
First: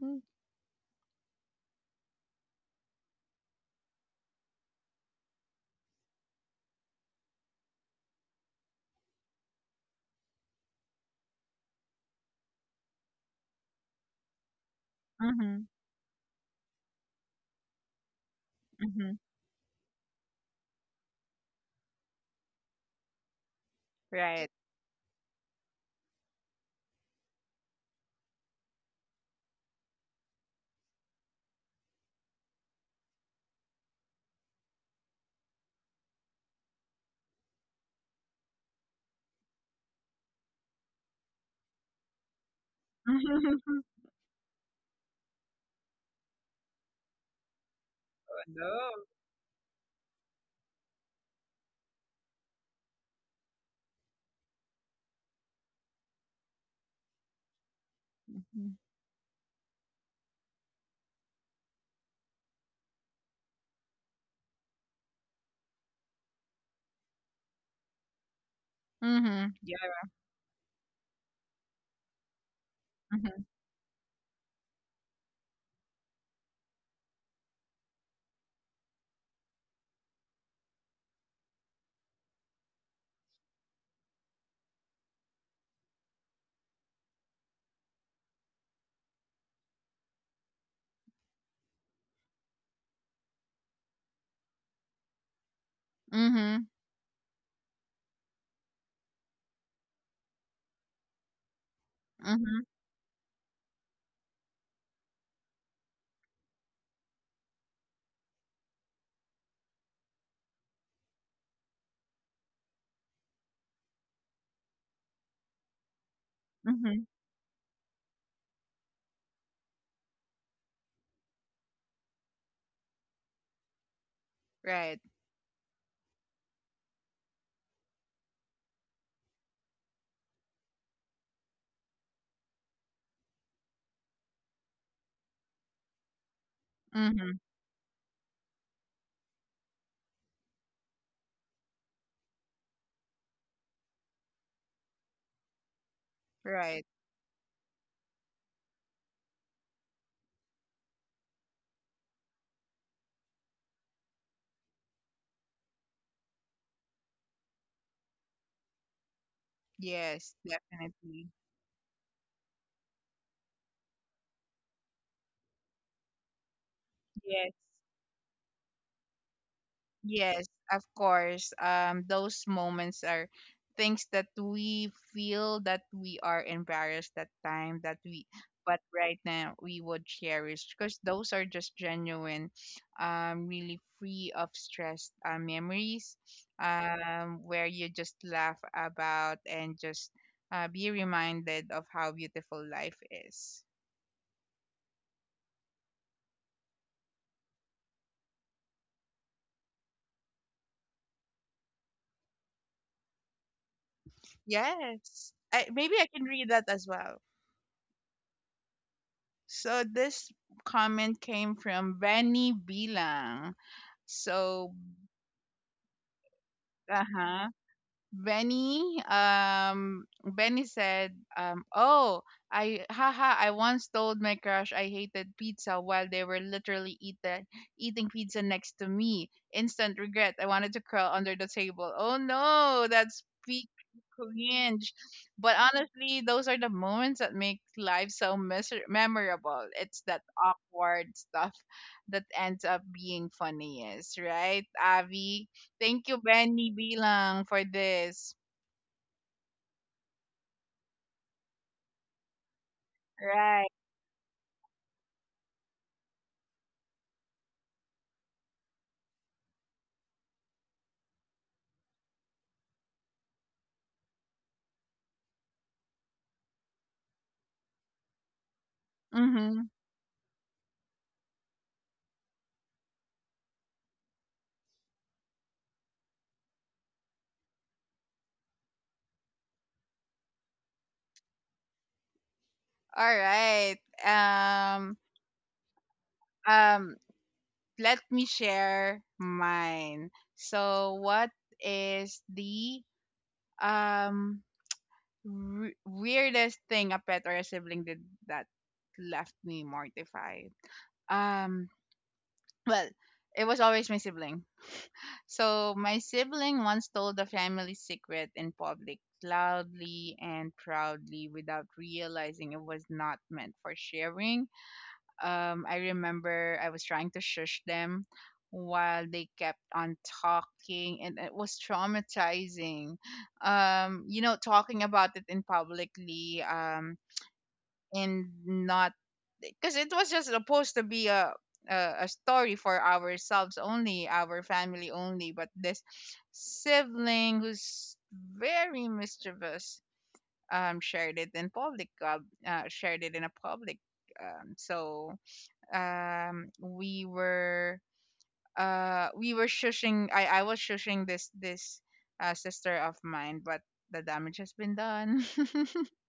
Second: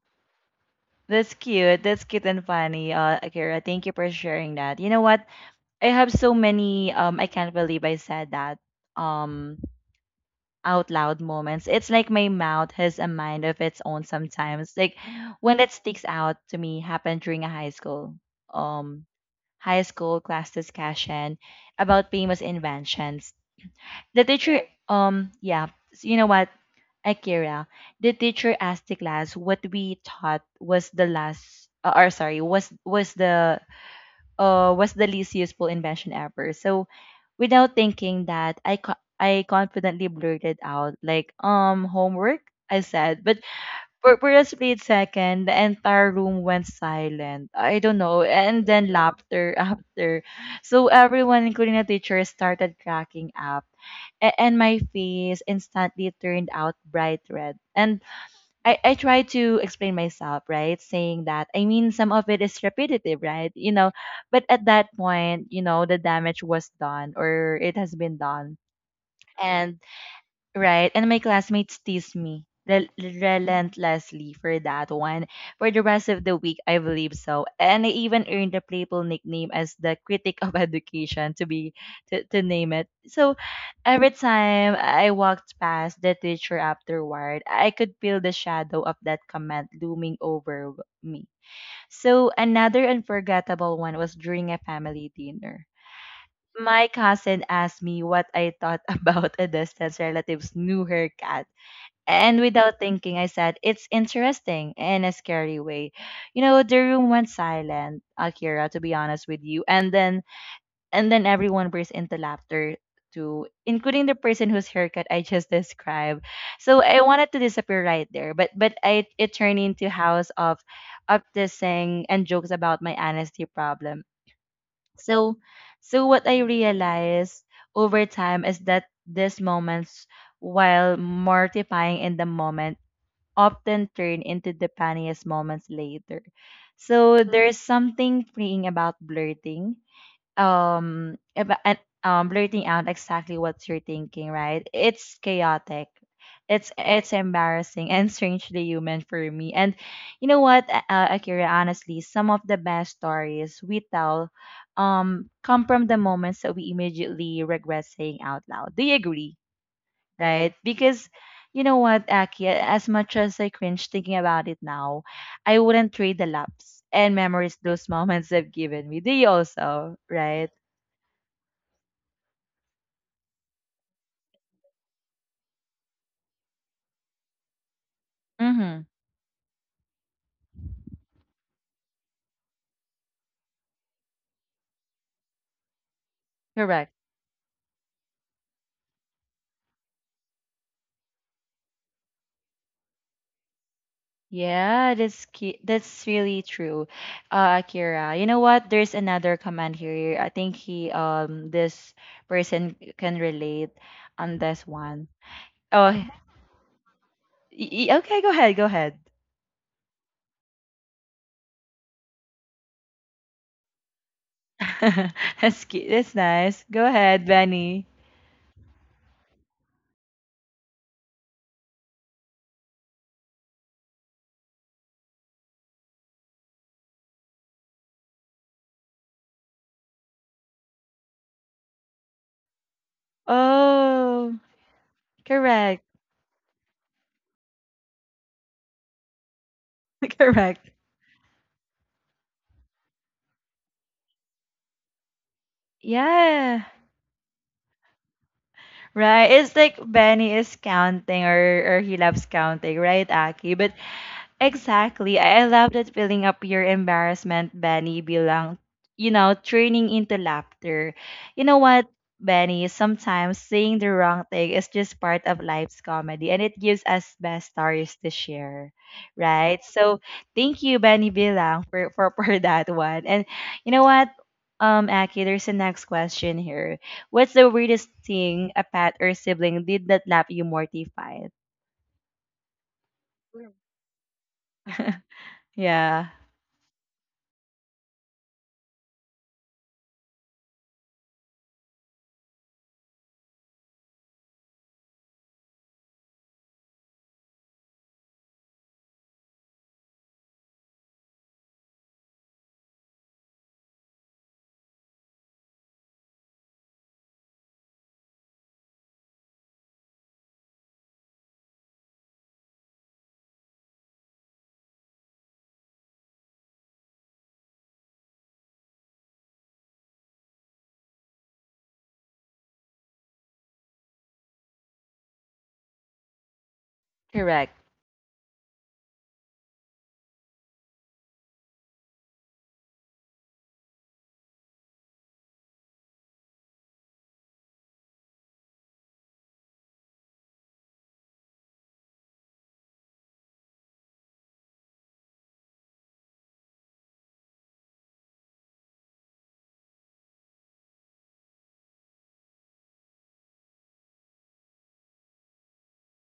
[SPEAKER 1] That's cute. That's cute and funny, uh, Akira. Thank you for sharing that. You know what? I have so many um I can't believe I said that um out loud moments. It's like my mouth has a mind of its own sometimes. Like when
[SPEAKER 2] Mm-hmm.
[SPEAKER 1] that sticks out to me happened during a high school um
[SPEAKER 2] Mm-hmm.
[SPEAKER 1] high school class discussion about famous inventions. The
[SPEAKER 2] Right.
[SPEAKER 1] teacher um yeah, you know what? Akira, the teacher asked the class what we thought was the last uh, or sorry, was was the uh, was the least useful invention ever. So without thinking that, I co- I confidently blurted out like um homework. I said, but for, for a split second, the entire room went silent. I don't know,
[SPEAKER 2] Oh,
[SPEAKER 1] and then
[SPEAKER 2] no.
[SPEAKER 1] laughter after. So everyone, including the teacher, started cracking up, A- and my face instantly turned out bright red. And I, I try to explain myself, right? Saying that, I mean, some of it is repetitive, right? You know, but at that point, you know, the damage was done or it has been done.
[SPEAKER 2] Mm-hmm.
[SPEAKER 1] And
[SPEAKER 2] Yeah.
[SPEAKER 1] Right. And my classmates teased me rel-
[SPEAKER 2] Mm-hmm.
[SPEAKER 1] relentlessly for that one. For the rest of the week, I believe so. And I even earned a playful nickname as the critic of education to be to, to name it. So every time I walked past the teacher afterward, I could feel the shadow of that comment looming over me. So another unforgettable one was during a family dinner
[SPEAKER 2] Mm-hmm.
[SPEAKER 1] my cousin asked me what I thought about a distant relative's new haircut. And
[SPEAKER 2] Mm-hmm.
[SPEAKER 1] without thinking, I said, it's interesting in a scary way. You know, the room went silent, Akira, to be honest with you. And then and then everyone burst into laughter too, including the person whose haircut I just described. So I
[SPEAKER 2] Mm-hmm.
[SPEAKER 1] wanted to disappear right there, but but I it turned into house of up and jokes about my honesty problem.
[SPEAKER 2] Right.
[SPEAKER 1] So, so what I realized over time is that these moments, while mortifying in the moment, often turn into the funniest moments later. So
[SPEAKER 2] Mm-hmm.
[SPEAKER 1] Mm. there's something freeing about blurting um about and um blurting out exactly what you're thinking, right? It's chaotic. It's
[SPEAKER 2] Right.
[SPEAKER 1] it's embarrassing and strangely human for me. And you know what, uh, Akira, honestly, some of the best stories we tell um come from the moments that we immediately regret saying out loud. Do you agree?
[SPEAKER 2] Yes,
[SPEAKER 1] Right? Because
[SPEAKER 2] definitely.
[SPEAKER 1] you know what, Aki, as much as I cringe thinking about it now, I wouldn't trade the laps and
[SPEAKER 2] Yes.
[SPEAKER 1] memories those moments have given me. Do you also,
[SPEAKER 2] Yes,
[SPEAKER 1] right?
[SPEAKER 2] of course. Um, those moments are things that we feel that we are embarrassed that time that we but
[SPEAKER 1] Mm-hmm.
[SPEAKER 2] right now we would cherish because those are just genuine um, really free of stress uh, memories
[SPEAKER 1] Correct.
[SPEAKER 2] um, where you just laugh about and just uh, be reminded of how beautiful life is.
[SPEAKER 1] Yeah, that's cu- that's really true, uh, Akira. You know what? There's another comment here. I think he um this person can relate on this one.
[SPEAKER 2] Yes, I, maybe
[SPEAKER 1] Oh,
[SPEAKER 2] I
[SPEAKER 1] y-
[SPEAKER 2] can read that as well.
[SPEAKER 1] y- okay. Go ahead. Go ahead.
[SPEAKER 2] So this comment came from Benny Bilang. So,
[SPEAKER 1] That's cute. That's nice. Go
[SPEAKER 2] uh
[SPEAKER 1] ahead,
[SPEAKER 2] huh.
[SPEAKER 1] Benny.
[SPEAKER 2] Benny, um, Benny said, um, "Oh, I, haha, I once told my crush I hated pizza while they were literally eat the, eating pizza next to me. Instant regret. I wanted to curl under the table." Oh no, that's peak
[SPEAKER 1] Oh,
[SPEAKER 2] cringe. But
[SPEAKER 1] correct.
[SPEAKER 2] honestly, those are the moments that make life so miser- memorable. It's that
[SPEAKER 1] Correct.
[SPEAKER 2] awkward stuff that ends up being funniest, right, Avi? Thank you,
[SPEAKER 1] Yeah.
[SPEAKER 2] Benny Bilang, for this.
[SPEAKER 1] Right. It's like Benny is counting or or he loves counting, right, Aki?
[SPEAKER 2] Right.
[SPEAKER 1] But exactly. I I love that filling up your embarrassment, Benny, bilang, you know, turning into laughter. You know what, Benny? Sometimes saying the wrong thing is just part of life's comedy and it gives us best stories to share,
[SPEAKER 2] Mm-hmm.
[SPEAKER 1] right? So thank you, Benny Bilang, for, for, for that one. And you know what, um, Aki, there's the next question here. What's the weirdest thing a pet or sibling did that laugh you mortified?
[SPEAKER 2] All right. Um,
[SPEAKER 1] Yeah,
[SPEAKER 2] um, let me share mine. So, what is the um, w- weirdest thing a pet or a sibling did that left me mortified? Um, well, it was always my sibling. So my sibling once told the family secret in public, loudly and proudly, without realizing it was not meant for sharing. Um, I remember I was trying to shush them while they kept on talking, and it was traumatizing. Um, you know, talking about it in publicly. Um,
[SPEAKER 1] correct.
[SPEAKER 2] and not because it was just supposed to be a, a a story for ourselves only, our family only, but this sibling who's very mischievous um, shared it in public uh, uh shared it in a public um, so um, we were uh we were shushing. I I was shushing this this uh sister of mine, but the damage has been done.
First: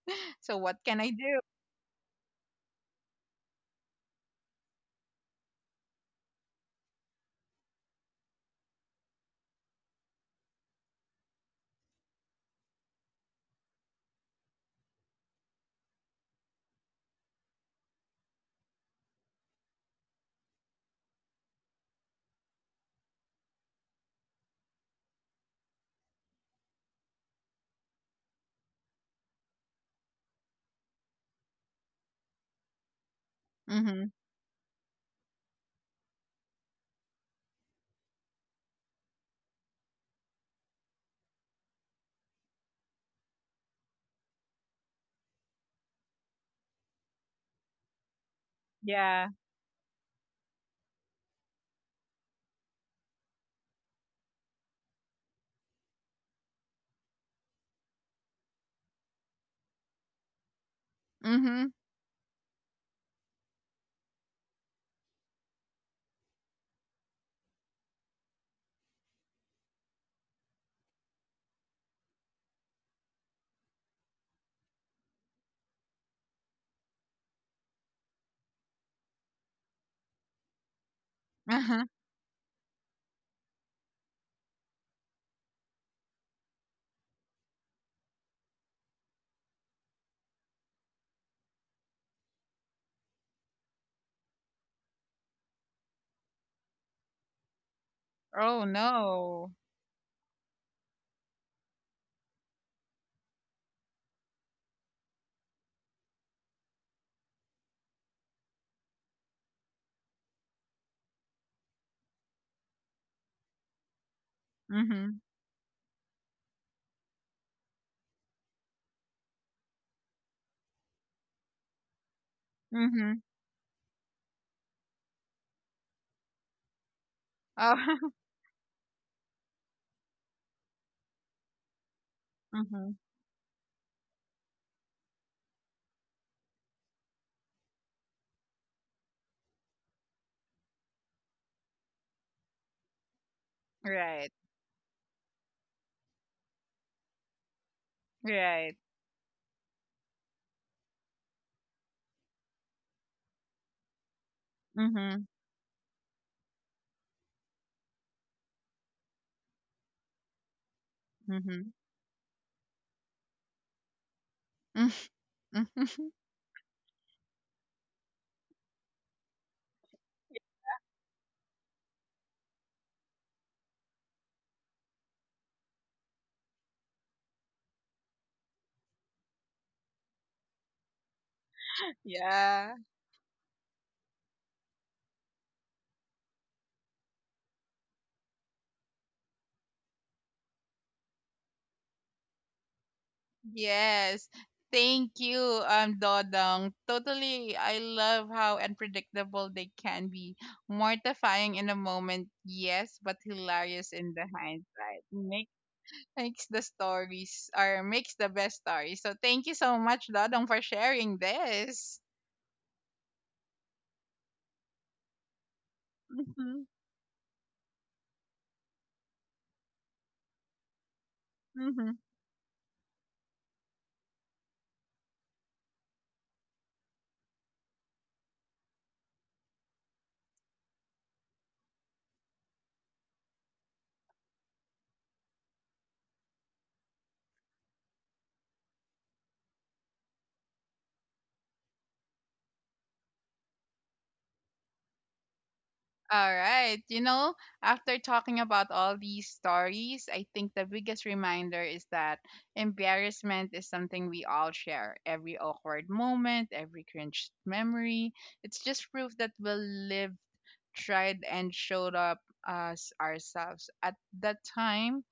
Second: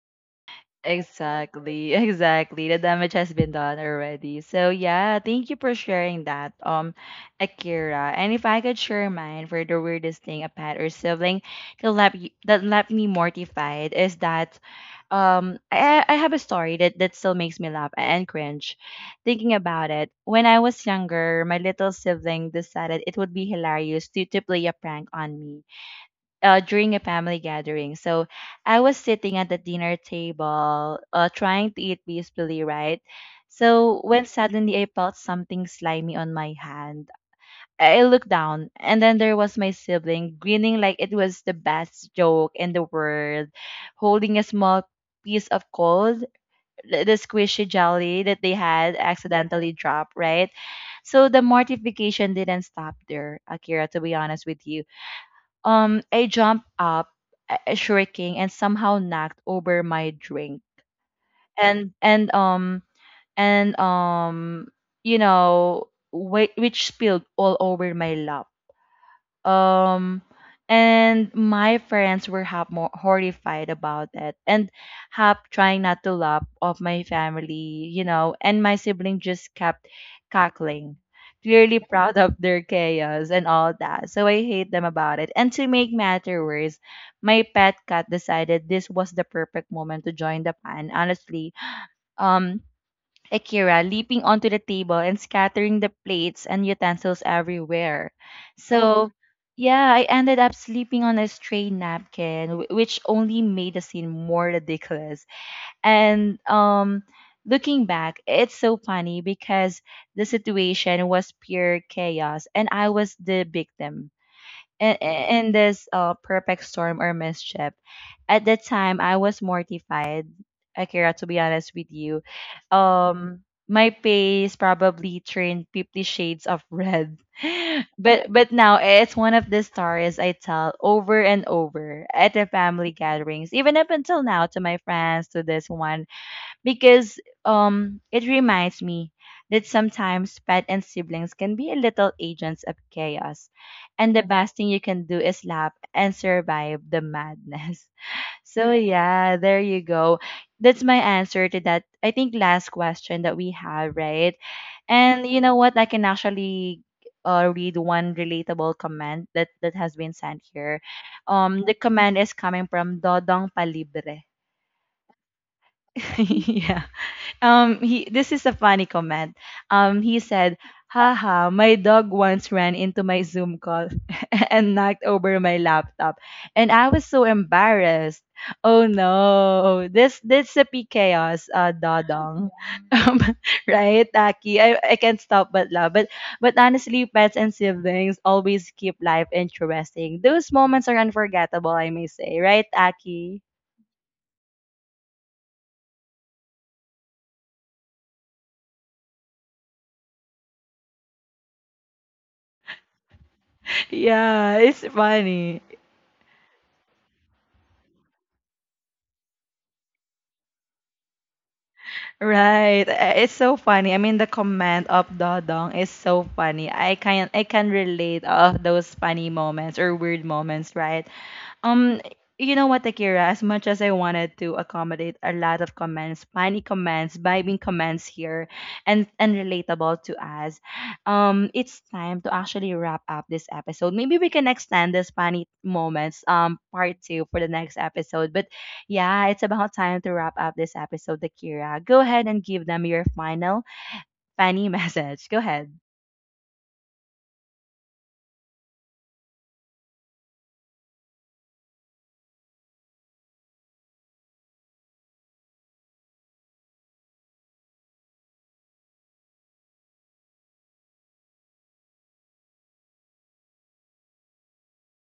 [SPEAKER 2] So what can I do?
[SPEAKER 1] Exactly, exactly. The damage has been done already. So yeah, thank you for sharing that, um, Akira. And if I could share mine for the weirdest thing a pet or sibling that left y- that left me mortified is that, um, I I I have a story that that still makes me laugh and cringe, thinking about it. When I was younger, my little sibling decided it would be hilarious to to play a prank on me uh, during a family gathering. So I was sitting at the dinner table, uh, trying to eat peacefully, right? So
[SPEAKER 2] Mhm.
[SPEAKER 1] when suddenly I felt something slimy on my hand, I looked down, and then there was my sibling grinning like it was the best joke in the world, holding a small piece of cold, the the squishy jelly that they had
[SPEAKER 2] Yeah.
[SPEAKER 1] accidentally dropped, right? So the mortification didn't stop there, Akira, to be honest with you. Um, I jumped up, uh, shrieking, and somehow knocked over my drink.
[SPEAKER 2] Mhm.
[SPEAKER 1] And and um and um, you know, wh- which spilled all over my lap um and my friends were half more horrified about it and half trying not to laugh of my family you know and my sibling just kept cackling clearly
[SPEAKER 2] Uh-huh.
[SPEAKER 1] proud of their chaos and all that so I hate them about it and to make matter worse my pet cat decided this was the perfect moment to join the pan honestly um Akira leaping onto the table and scattering the plates and utensils everywhere.
[SPEAKER 2] Oh
[SPEAKER 1] So,
[SPEAKER 2] no.
[SPEAKER 1] yeah, I ended up sleeping on a stray napkin, wh- which only made the scene more ridiculous. And um, looking back, it's so funny because the situation was pure chaos and I was the victim in,
[SPEAKER 2] Mhm.
[SPEAKER 1] in this uh, perfect storm or mischief. At that time, I was mortified, Akira, to be honest with you.
[SPEAKER 2] Mhm.
[SPEAKER 1] Um, my face probably turned fifty shades of red.
[SPEAKER 2] Oh.
[SPEAKER 1] But but now it's one of the stories I tell over and over at the family
[SPEAKER 2] Mhm.
[SPEAKER 1] gatherings, even up until now to my friends, to this one because um it reminds me that sometimes pet and siblings can be a little agents of chaos and the
[SPEAKER 2] Right.
[SPEAKER 1] best thing you can do is laugh and survive the madness. So
[SPEAKER 2] Right.
[SPEAKER 1] yeah there you go, that's my answer to that I think last question that we have right.
[SPEAKER 2] Mhm.
[SPEAKER 1] And you know what I can actually uh, read one relatable comment that that has been sent here um
[SPEAKER 2] Mhm.
[SPEAKER 1] the comment is coming from Dodong Palibre.
[SPEAKER 2] Mhm.
[SPEAKER 1] Yeah, um, he this is a funny comment. Um, he said, "Haha, my dog once ran into my Zoom call and knocked over my laptop, and I was so embarrassed. Oh no, this this a P chaos, uh, Dodong,
[SPEAKER 2] Yeah.
[SPEAKER 1] um, right, Aki? I, I can't stop but laugh. But but honestly, pets and siblings always keep life interesting. Those moments are unforgettable, I may say, right, Aki?
[SPEAKER 2] Yes. Thank you, um, Dodong. Totally, I love how unpredictable they can be. Mortifying in a moment, yes, but hilarious in the
[SPEAKER 1] Yeah, it's
[SPEAKER 2] hindsight. Make,
[SPEAKER 1] funny.
[SPEAKER 2] makes the stories, or makes the best stories. So thank you so much, Dodong, for sharing this.
[SPEAKER 1] Right. Uh, it's so funny. I mean, the comment of Dodong is so funny. I can I can relate all of those funny moments or weird moments, right?
[SPEAKER 2] Mm-hmm.
[SPEAKER 1] Um, you know what, Akira? As much as I wanted to accommodate a lot of comments, funny comments, vibing comments here, and and relatable to us, um, it's time to actually wrap up this episode. Maybe we can extend this funny moments, um, part two for the next episode. But yeah, it's about time to wrap up this episode, Akira. Go ahead and give them your final funny message. Go ahead.
[SPEAKER 2] All right. You know, after talking about all these stories, I think the biggest reminder is that embarrassment is something we all share. Every awkward moment, every cringe memory, it's just proof that we lived, tried, and showed up as ourselves. At that time,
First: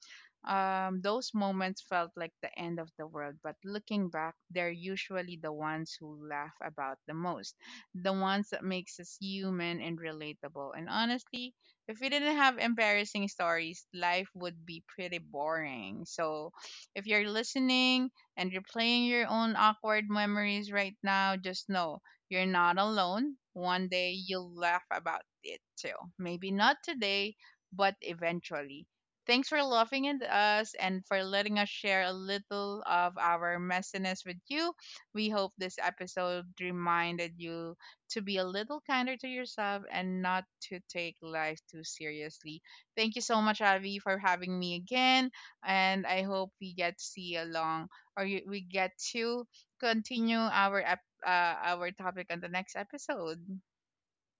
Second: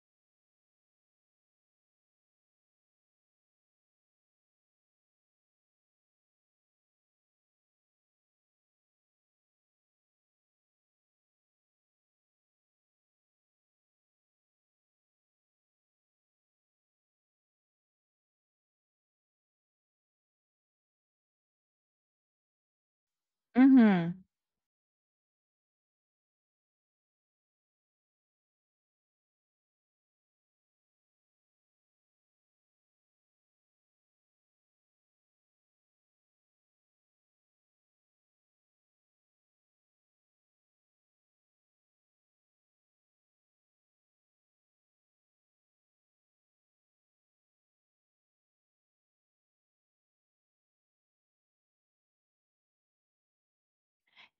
[SPEAKER 2] um, those moments felt like the end of the world, but looking back, they're usually the ones who laugh about the most, the ones that makes us human and relatable. And honestly, if we didn't have embarrassing stories, life would be pretty boring. So, if you're listening and replaying your own awkward memories right now, just know you're not alone. One day
[SPEAKER 1] Mm-hmm.
[SPEAKER 2] you'll laugh about it too. Maybe not today, but eventually. Thanks for laughing at us and for letting us share a little of our messiness with you. We hope this episode reminded you to be a little kinder to yourself and not to take life too seriously. Thank you so much, Avi, for having me again. And I hope we get to see along or you, we get to continue our ep- uh, our topic on the next episode.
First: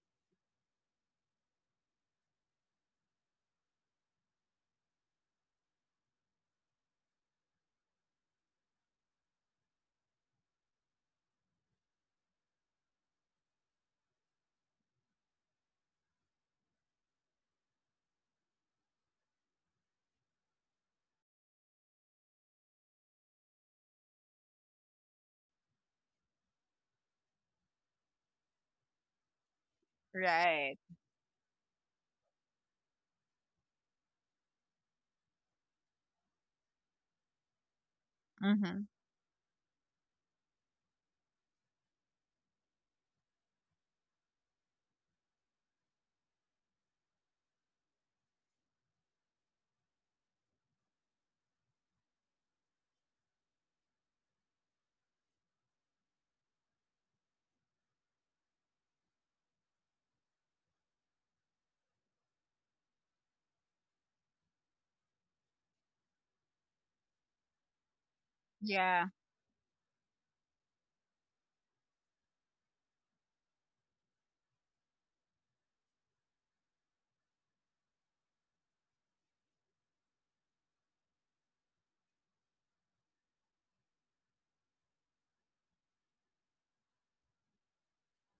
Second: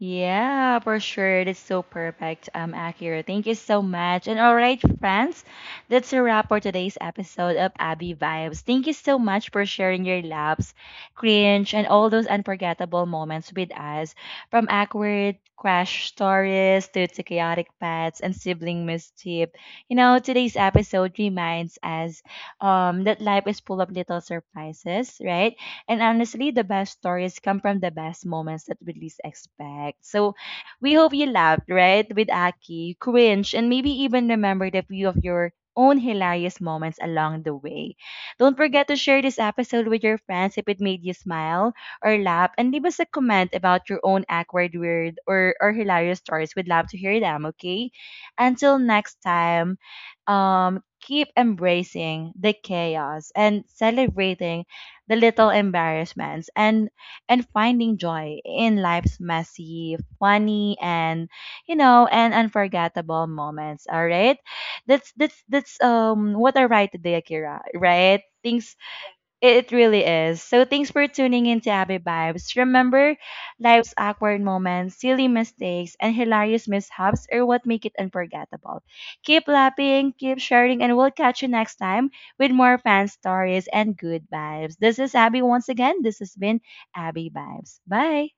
[SPEAKER 1] Yeah, for sure. That's so perfect, um, Akira. Thank you so much. And all right, friends, that's a wrap for today's episode of Abby Vibes. Thank you so much for sharing your laughs, cringe, and all those unforgettable moments with us, from awkward crash stories to, to chaotic pets and sibling mischief. You know, today's episode reminds us um that life is full of little surprises, right? And honestly, the best stories come from the best moments that we least expect. So
[SPEAKER 2] Right.
[SPEAKER 1] we hope you laughed, right? With Aki, cringe, and maybe even remembered a few of your own hilarious moments along the way. Don't
[SPEAKER 2] Mm-hmm.
[SPEAKER 1] forget to share this episode with your friends if it made you smile or laugh, and leave us a comment about your own awkward, weird, or, or hilarious stories. We'd love to hear them, okay? Until next time, um, keep embracing the chaos and celebrating the little embarrassments and and finding joy in life's messy, funny and you know, and unforgettable moments. All right? That's that's that's um what I write today, Akira, right? Things
[SPEAKER 2] Yeah.
[SPEAKER 1] it really is. So thanks for tuning in to Abby Vibes. Remember, life's awkward moments, silly mistakes, and hilarious mishaps are what make it unforgettable. Keep laughing, keep sharing, and we'll catch you next time with more fan stories and good vibes. This is Abby once again. This has been Abby Vibes. Bye.